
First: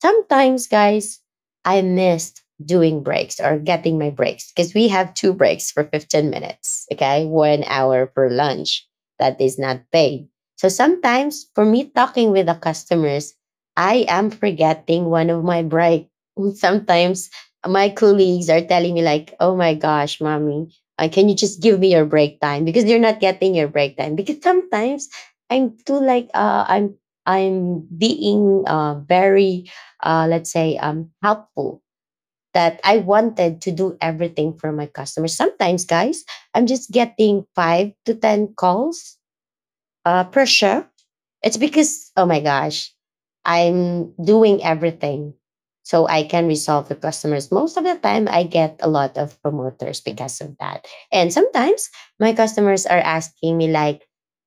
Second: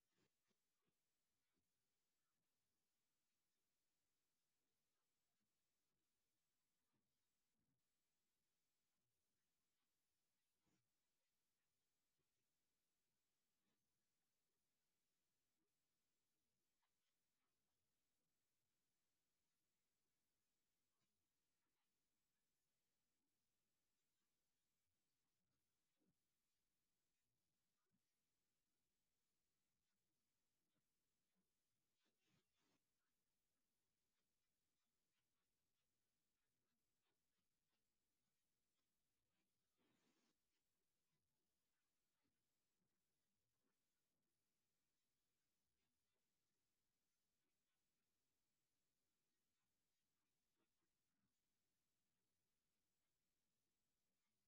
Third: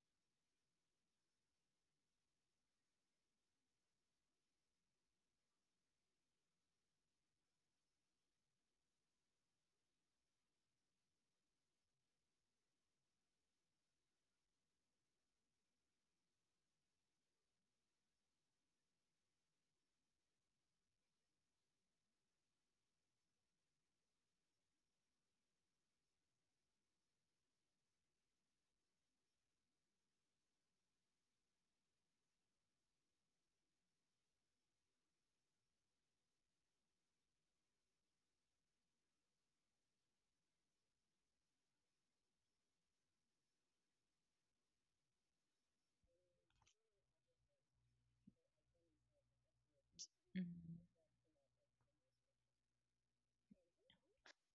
Speaker 1: Sometimes, guys, I missed doing breaks or getting my breaks because we have two breaks for 15 minutes, okay, 1 hour for lunch that is not paid. So sometimes for me talking with the customers, I am forgetting one of my break. Sometimes my colleagues are telling me like, oh my gosh, mommy, can you just give me your break time because you're not getting your break time? Because sometimes I'm too like, I'm being very let's say helpful that I wanted to do everything for my customers. Sometimes, guys, I'm just getting 5 to 10 calls per shift. It's because, oh my gosh, I'm doing everything so I can resolve the customers. Most of the time, I get a lot of promoters because of
Speaker 3: Mhm.
Speaker 1: that. And sometimes my customers are asking me, like,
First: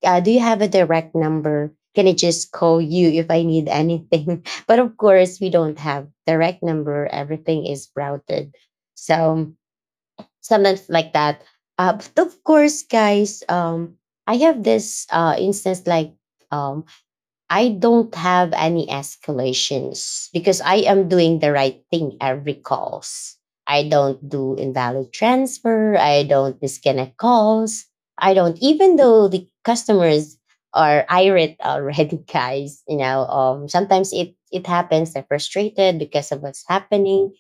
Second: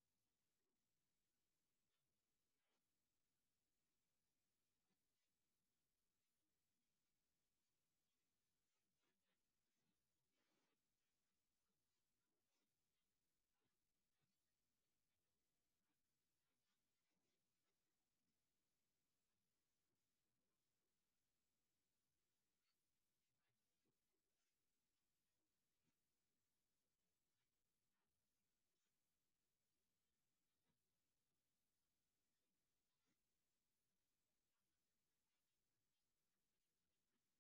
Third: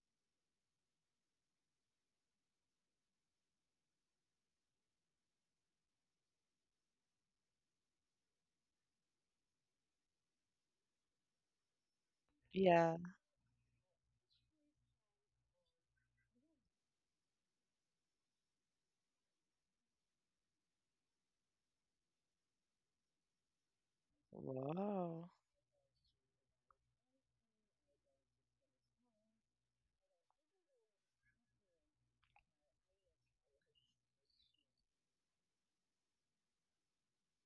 Speaker 1: do you have a direct number? Can I just call you if I need anything? But of course, we don't have direct number. Everything is routed. So sometimes like that. But of course,
Speaker 3: Yeah.
Speaker 1: guys, I have this instance like um, I don't have any escalations because I am doing the right thing every calls. I don't do invalid
Speaker 3: Wow.
Speaker 1: transfer. I don't disconnect calls. I don't, even though the customers are irate already, guys, you know, sometimes it happens. They're frustrated because of what's happening.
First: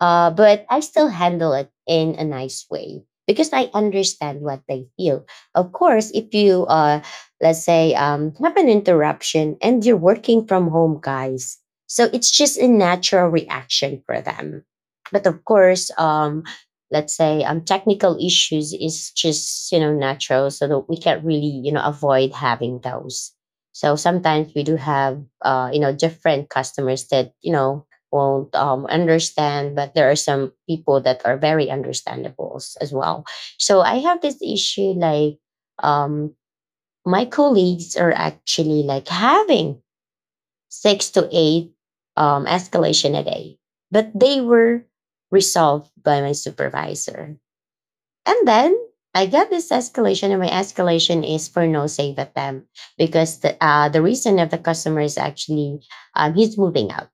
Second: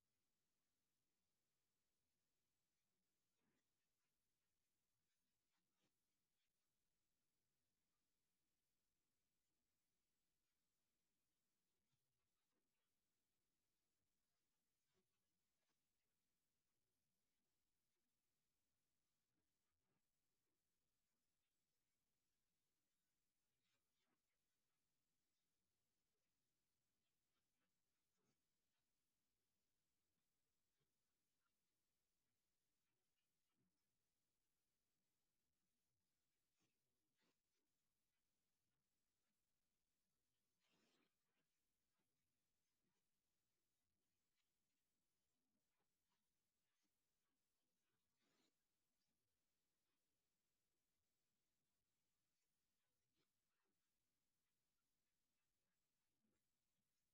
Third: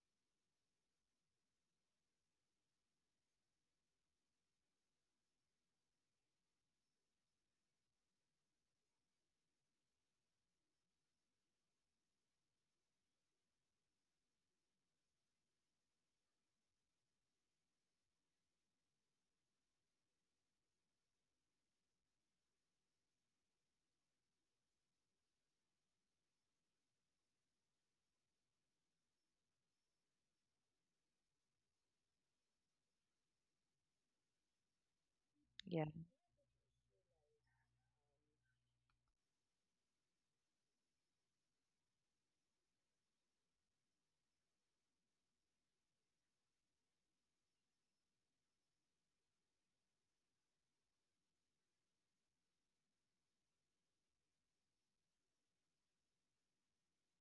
Speaker 1: But I still handle it in a nice way because I understand what they feel. Of course, if you, let's say, have an interruption and you're working from home, guys, so it's just a natural reaction for them. But of course, let's say technical issues is just, you know, natural, so that we can't really, you know, avoid having those. So sometimes we do have you know, different customers that, you know, won't understand, but there are some people that are very understandable as well. So I have this issue like
Speaker 3: Yeah.
Speaker 1: um, my colleagues are actually like having 6 to 8 escalation a day, but they were resolved by my supervisor. And then I got this escalation, and my escalation is for no save at them because the reason of the customer is actually he's moving out,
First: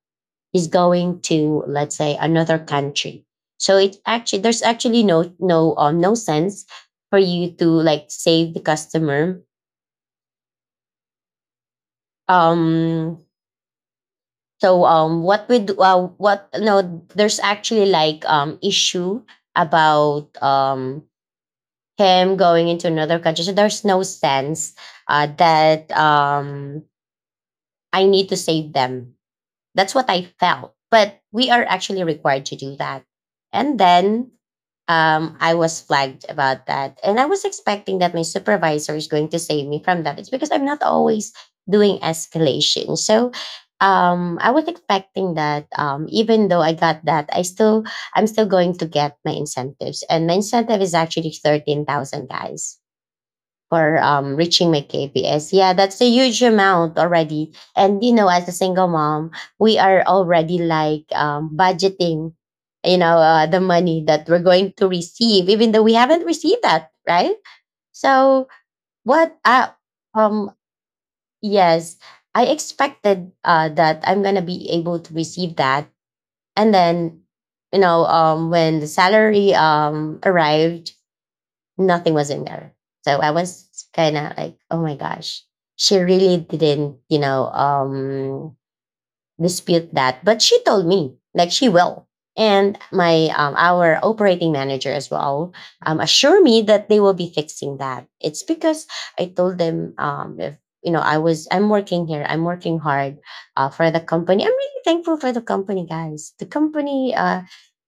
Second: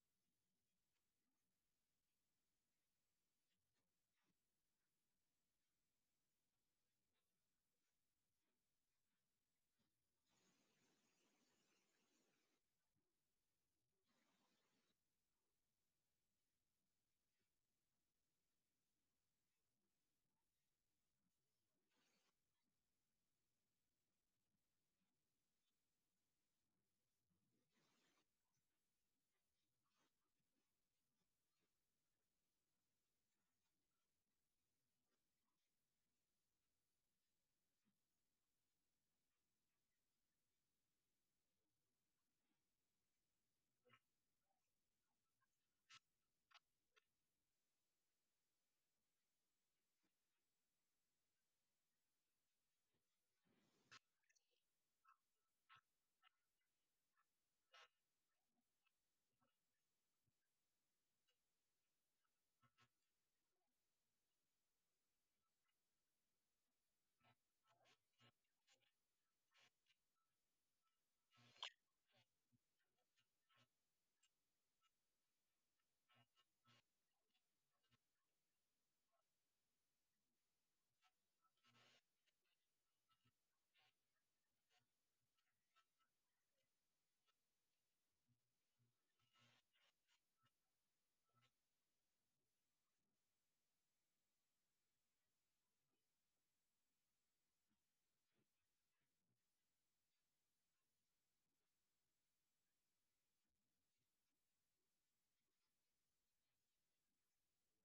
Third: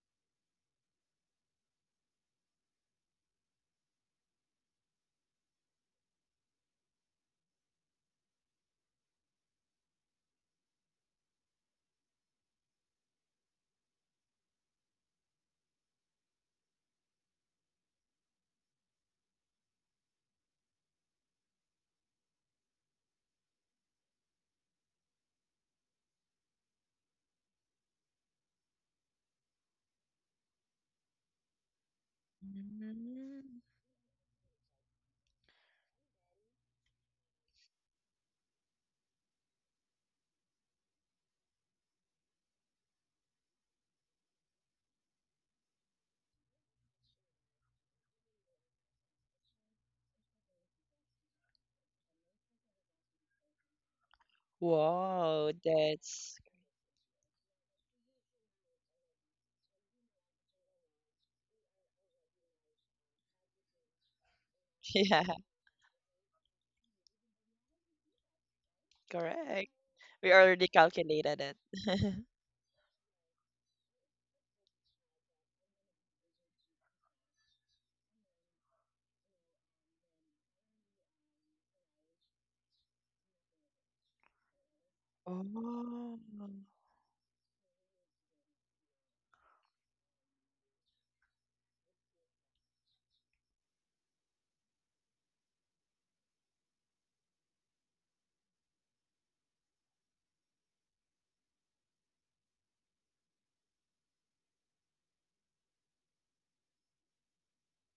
Speaker 1: is going to, let's say, another country. So it actually, there's actually no sense for you to like save the customer. um so what we do, what no there's actually like issue about him going into another country, so there's no sense that I need to save them. That's what I felt, but we are actually required to do that.
Speaker 3: Mm.
Speaker 1: And then I was flagged about that. And I was expecting that my supervisor is going to save me from that. It's because I'm not always doing escalation. So I was expecting that even though I got that, I'm still going to get my incentives. And my incentive is actually 13,000, guys, for reaching my
Speaker 3: Wow.
Speaker 1: KPS. Yeah, that's a
Speaker 3: That's
Speaker 1: huge amount already. And you know, as a single mom, we are already like budgeting, you know, the money that we're going to
Speaker 3: yeah,
Speaker 1: receive, even though we haven't received that, right? So what?
Speaker 3: correct. We
Speaker 1: Um,
Speaker 3: already calculated
Speaker 1: yes,
Speaker 3: it.
Speaker 1: I expected that I'm gonna be able to receive that, and then you know, when the salary arrived, nothing was in there. So I was kind of like, oh my gosh, she
Speaker 3: Oh.
Speaker 1: really didn't, you know, dispute that. But she told me like she will. And my our operating manager as well assure me that they will be fixing that. It's because I told them if you know I'm working here, I'm working hard for the company. I'm really thankful for the company, guys. The company,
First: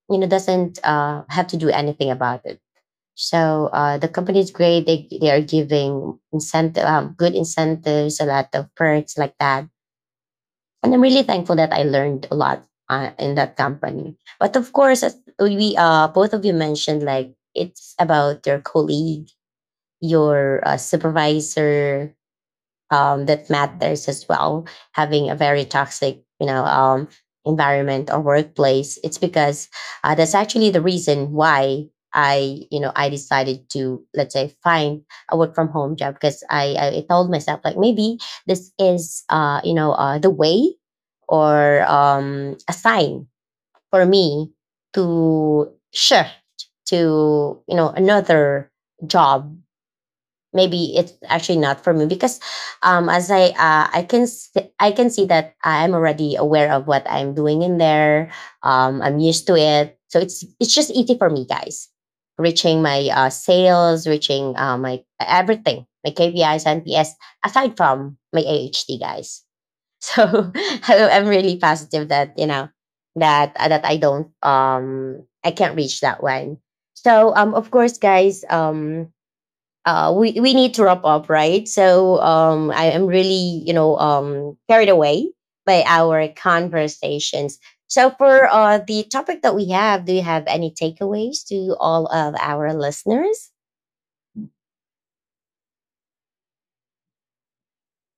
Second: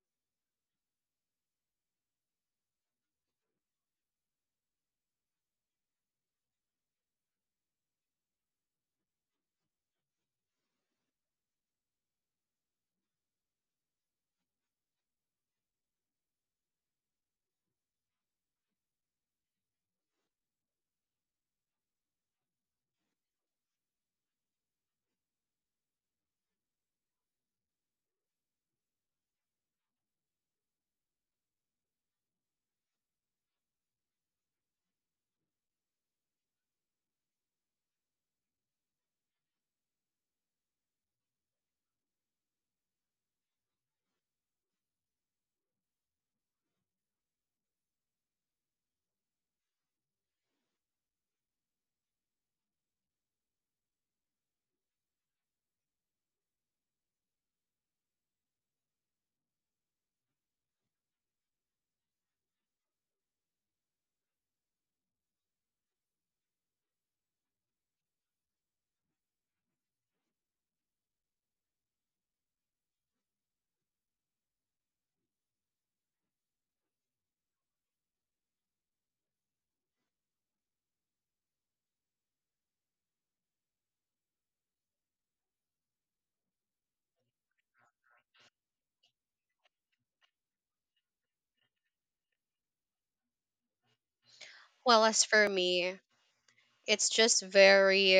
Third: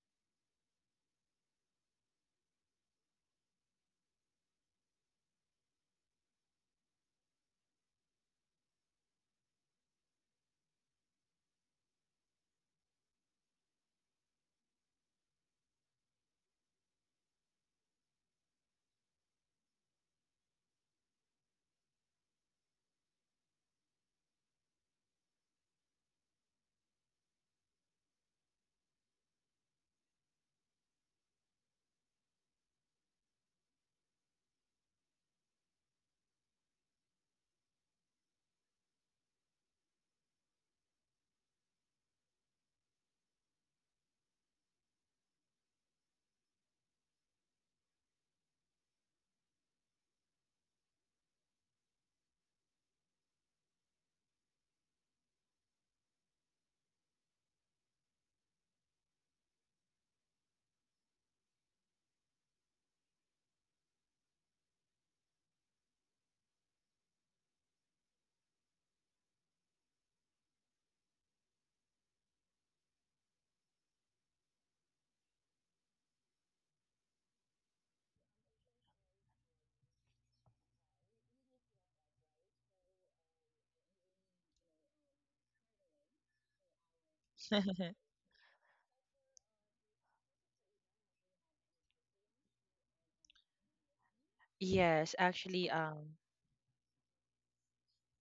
Speaker 1: you know, doesn't have to do anything about it. So the company is great. They are giving incentive, good incentives, a lot of perks like that. And I'm really thankful that I learned a lot in that company. But of course, as we both of you mentioned, like it's about your colleague, your supervisor, that matters as well. Having a very toxic, you know, environment or workplace, it's because that's actually the reason why I, you know, I decided to, let's say, find a work from home job. Because I told myself like maybe this is, you know, the way or a sign for me to shift to, you know, another job. Maybe it's actually not for me because as I can I can see that I'm already aware of what I'm doing in there. I'm used to it, so it's just easy for me, guys, reaching my sales, reaching my everything, my KPIs and PS aside from my AHT, guys. So I'm really positive that, you know, that that I don't I can't reach that one. So of course, guys, we need to wrap up, right? So I am really, you know, carried away by our conversations. So for the topic that we have, do you have any takeaways to all of our listeners?
Speaker 2: Well,
Speaker 3: Yes,
Speaker 2: as for
Speaker 3: actually,
Speaker 2: me,
Speaker 3: um,
Speaker 2: it's just very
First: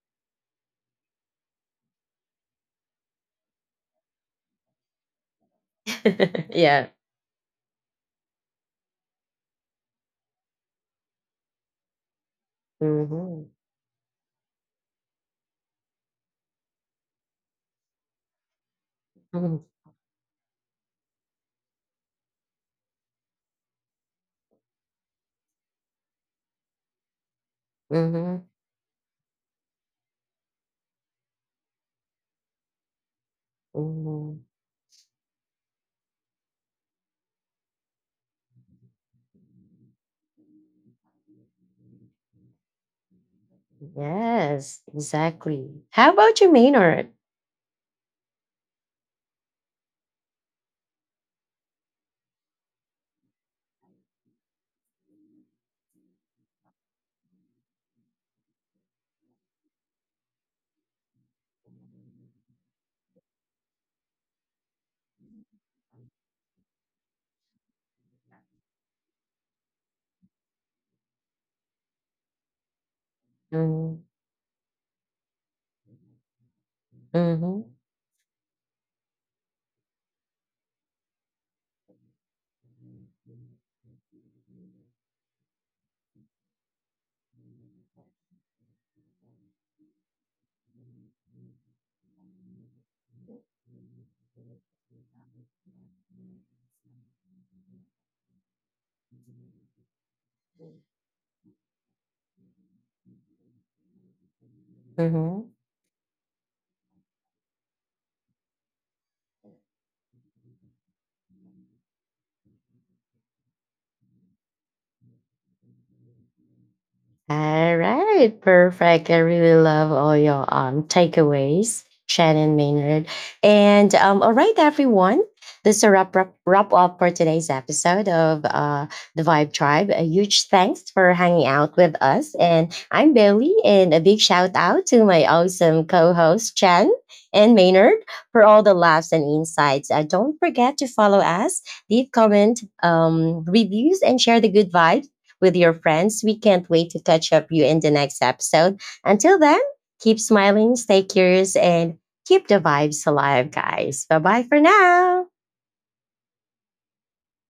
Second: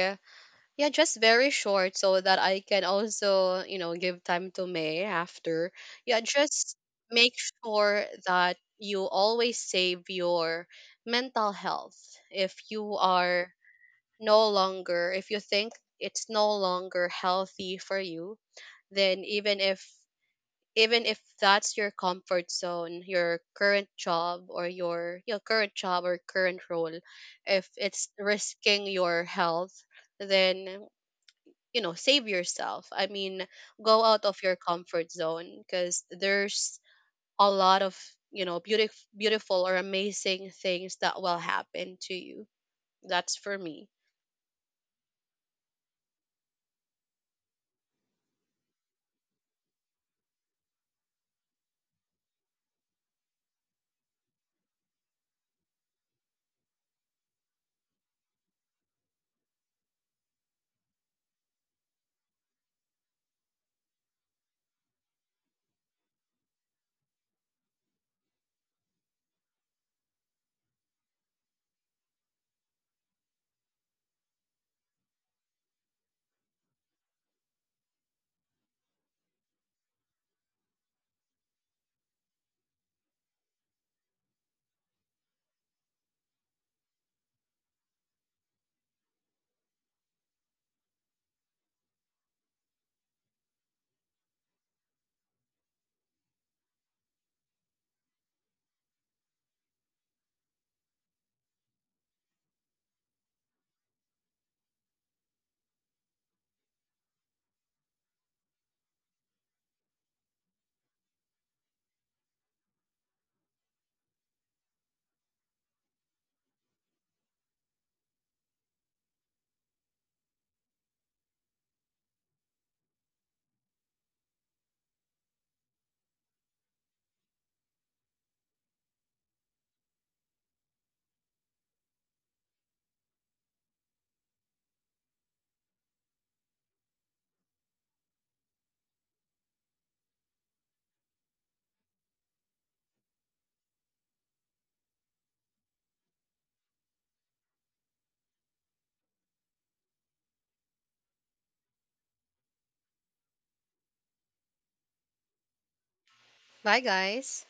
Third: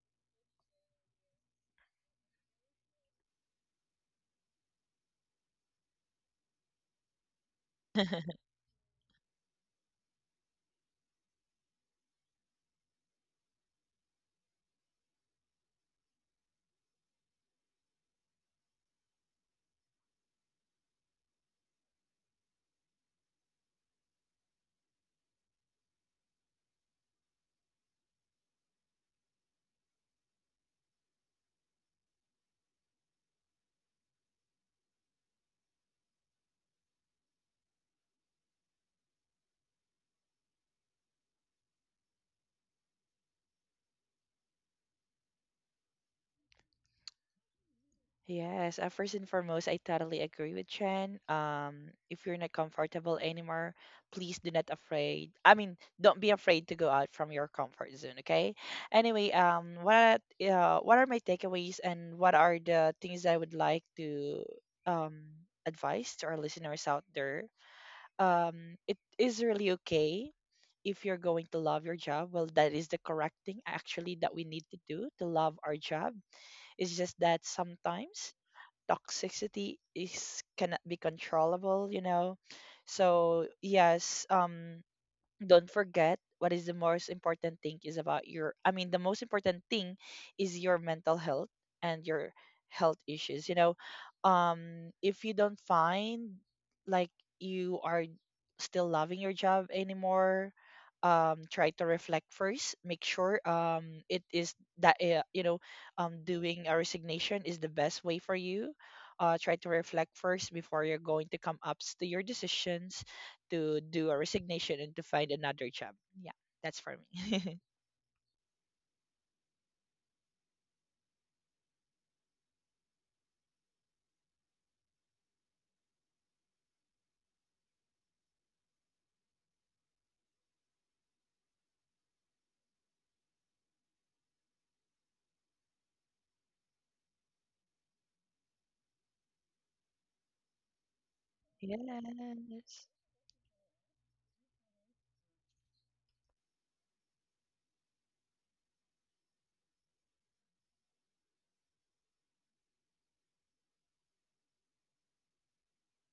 Speaker 2: Yeah, just very short so that I can also, you know, give time to May after. Yeah, just
Speaker 1: Yeah.
Speaker 2: make sure that you always save your mental health. If you
Speaker 1: Hmm.
Speaker 2: are no longer, if you think it's no longer healthy for you, then
Speaker 1: Hmm.
Speaker 2: even if that's your comfort zone, your current job, or current role, if it's
Speaker 1: Hmm.
Speaker 2: risking your health, then, you know, save yourself. I mean, go out of your comfort zone because there's a lot of, you know, beautiful or amazing things that will happen to you. That's for me.
Speaker 1: Yes, exactly. How about you, Maynard?
Speaker 3: Yes, first and foremost, I totally agree with Chen. If you're not comfortable anymore, please do not afraid. I mean, don't be afraid to go out from your comfort zone, okay? Anyway, what are my takeaways, and what are the things I would like to um advise to our listeners out there? It is really okay if you're going to love your job. Well, that is the correct thing
Speaker 1: Mm-hmm.
Speaker 3: actually that we need to do to love our job. It's just that
Speaker 1: Mm-hmm.
Speaker 3: sometimes toxicity is cannot be controllable, you know. So yes, don't forget what is the most important thing is about your, I mean, the most important thing is your mental health and your health issues, you know. If you don't find like you are still loving your job anymore, try to reflect first, make sure
Speaker 1: Mm-hmm.
Speaker 3: it is that, you know, doing a resignation is the best way for you. Try to reflect first before you're going to come up to your decisions to do a resignation and to find another job. Yeah,
Speaker 1: All
Speaker 3: that's for
Speaker 1: right,
Speaker 3: me.
Speaker 1: perfect. I really love all your takeaways, Shannon Maynard. And all right, everyone. This is a wrap, wrap, wrap up for today's episode of The Vibe Tribe. A huge thanks for hanging out with us. And I'm Bailey, and a big shout out to my awesome co host, Chen and Maynard, for all the laughs and insights. Don't forget to follow us, leave comment, reviews, and
Speaker 3: yes.
Speaker 1: share the good vibes with your friends. We can't wait to catch up you in the next episode. Until then, keep smiling, stay curious, and keep the vibes alive, guys. Bye bye for now.
Speaker 2: Bye, guys.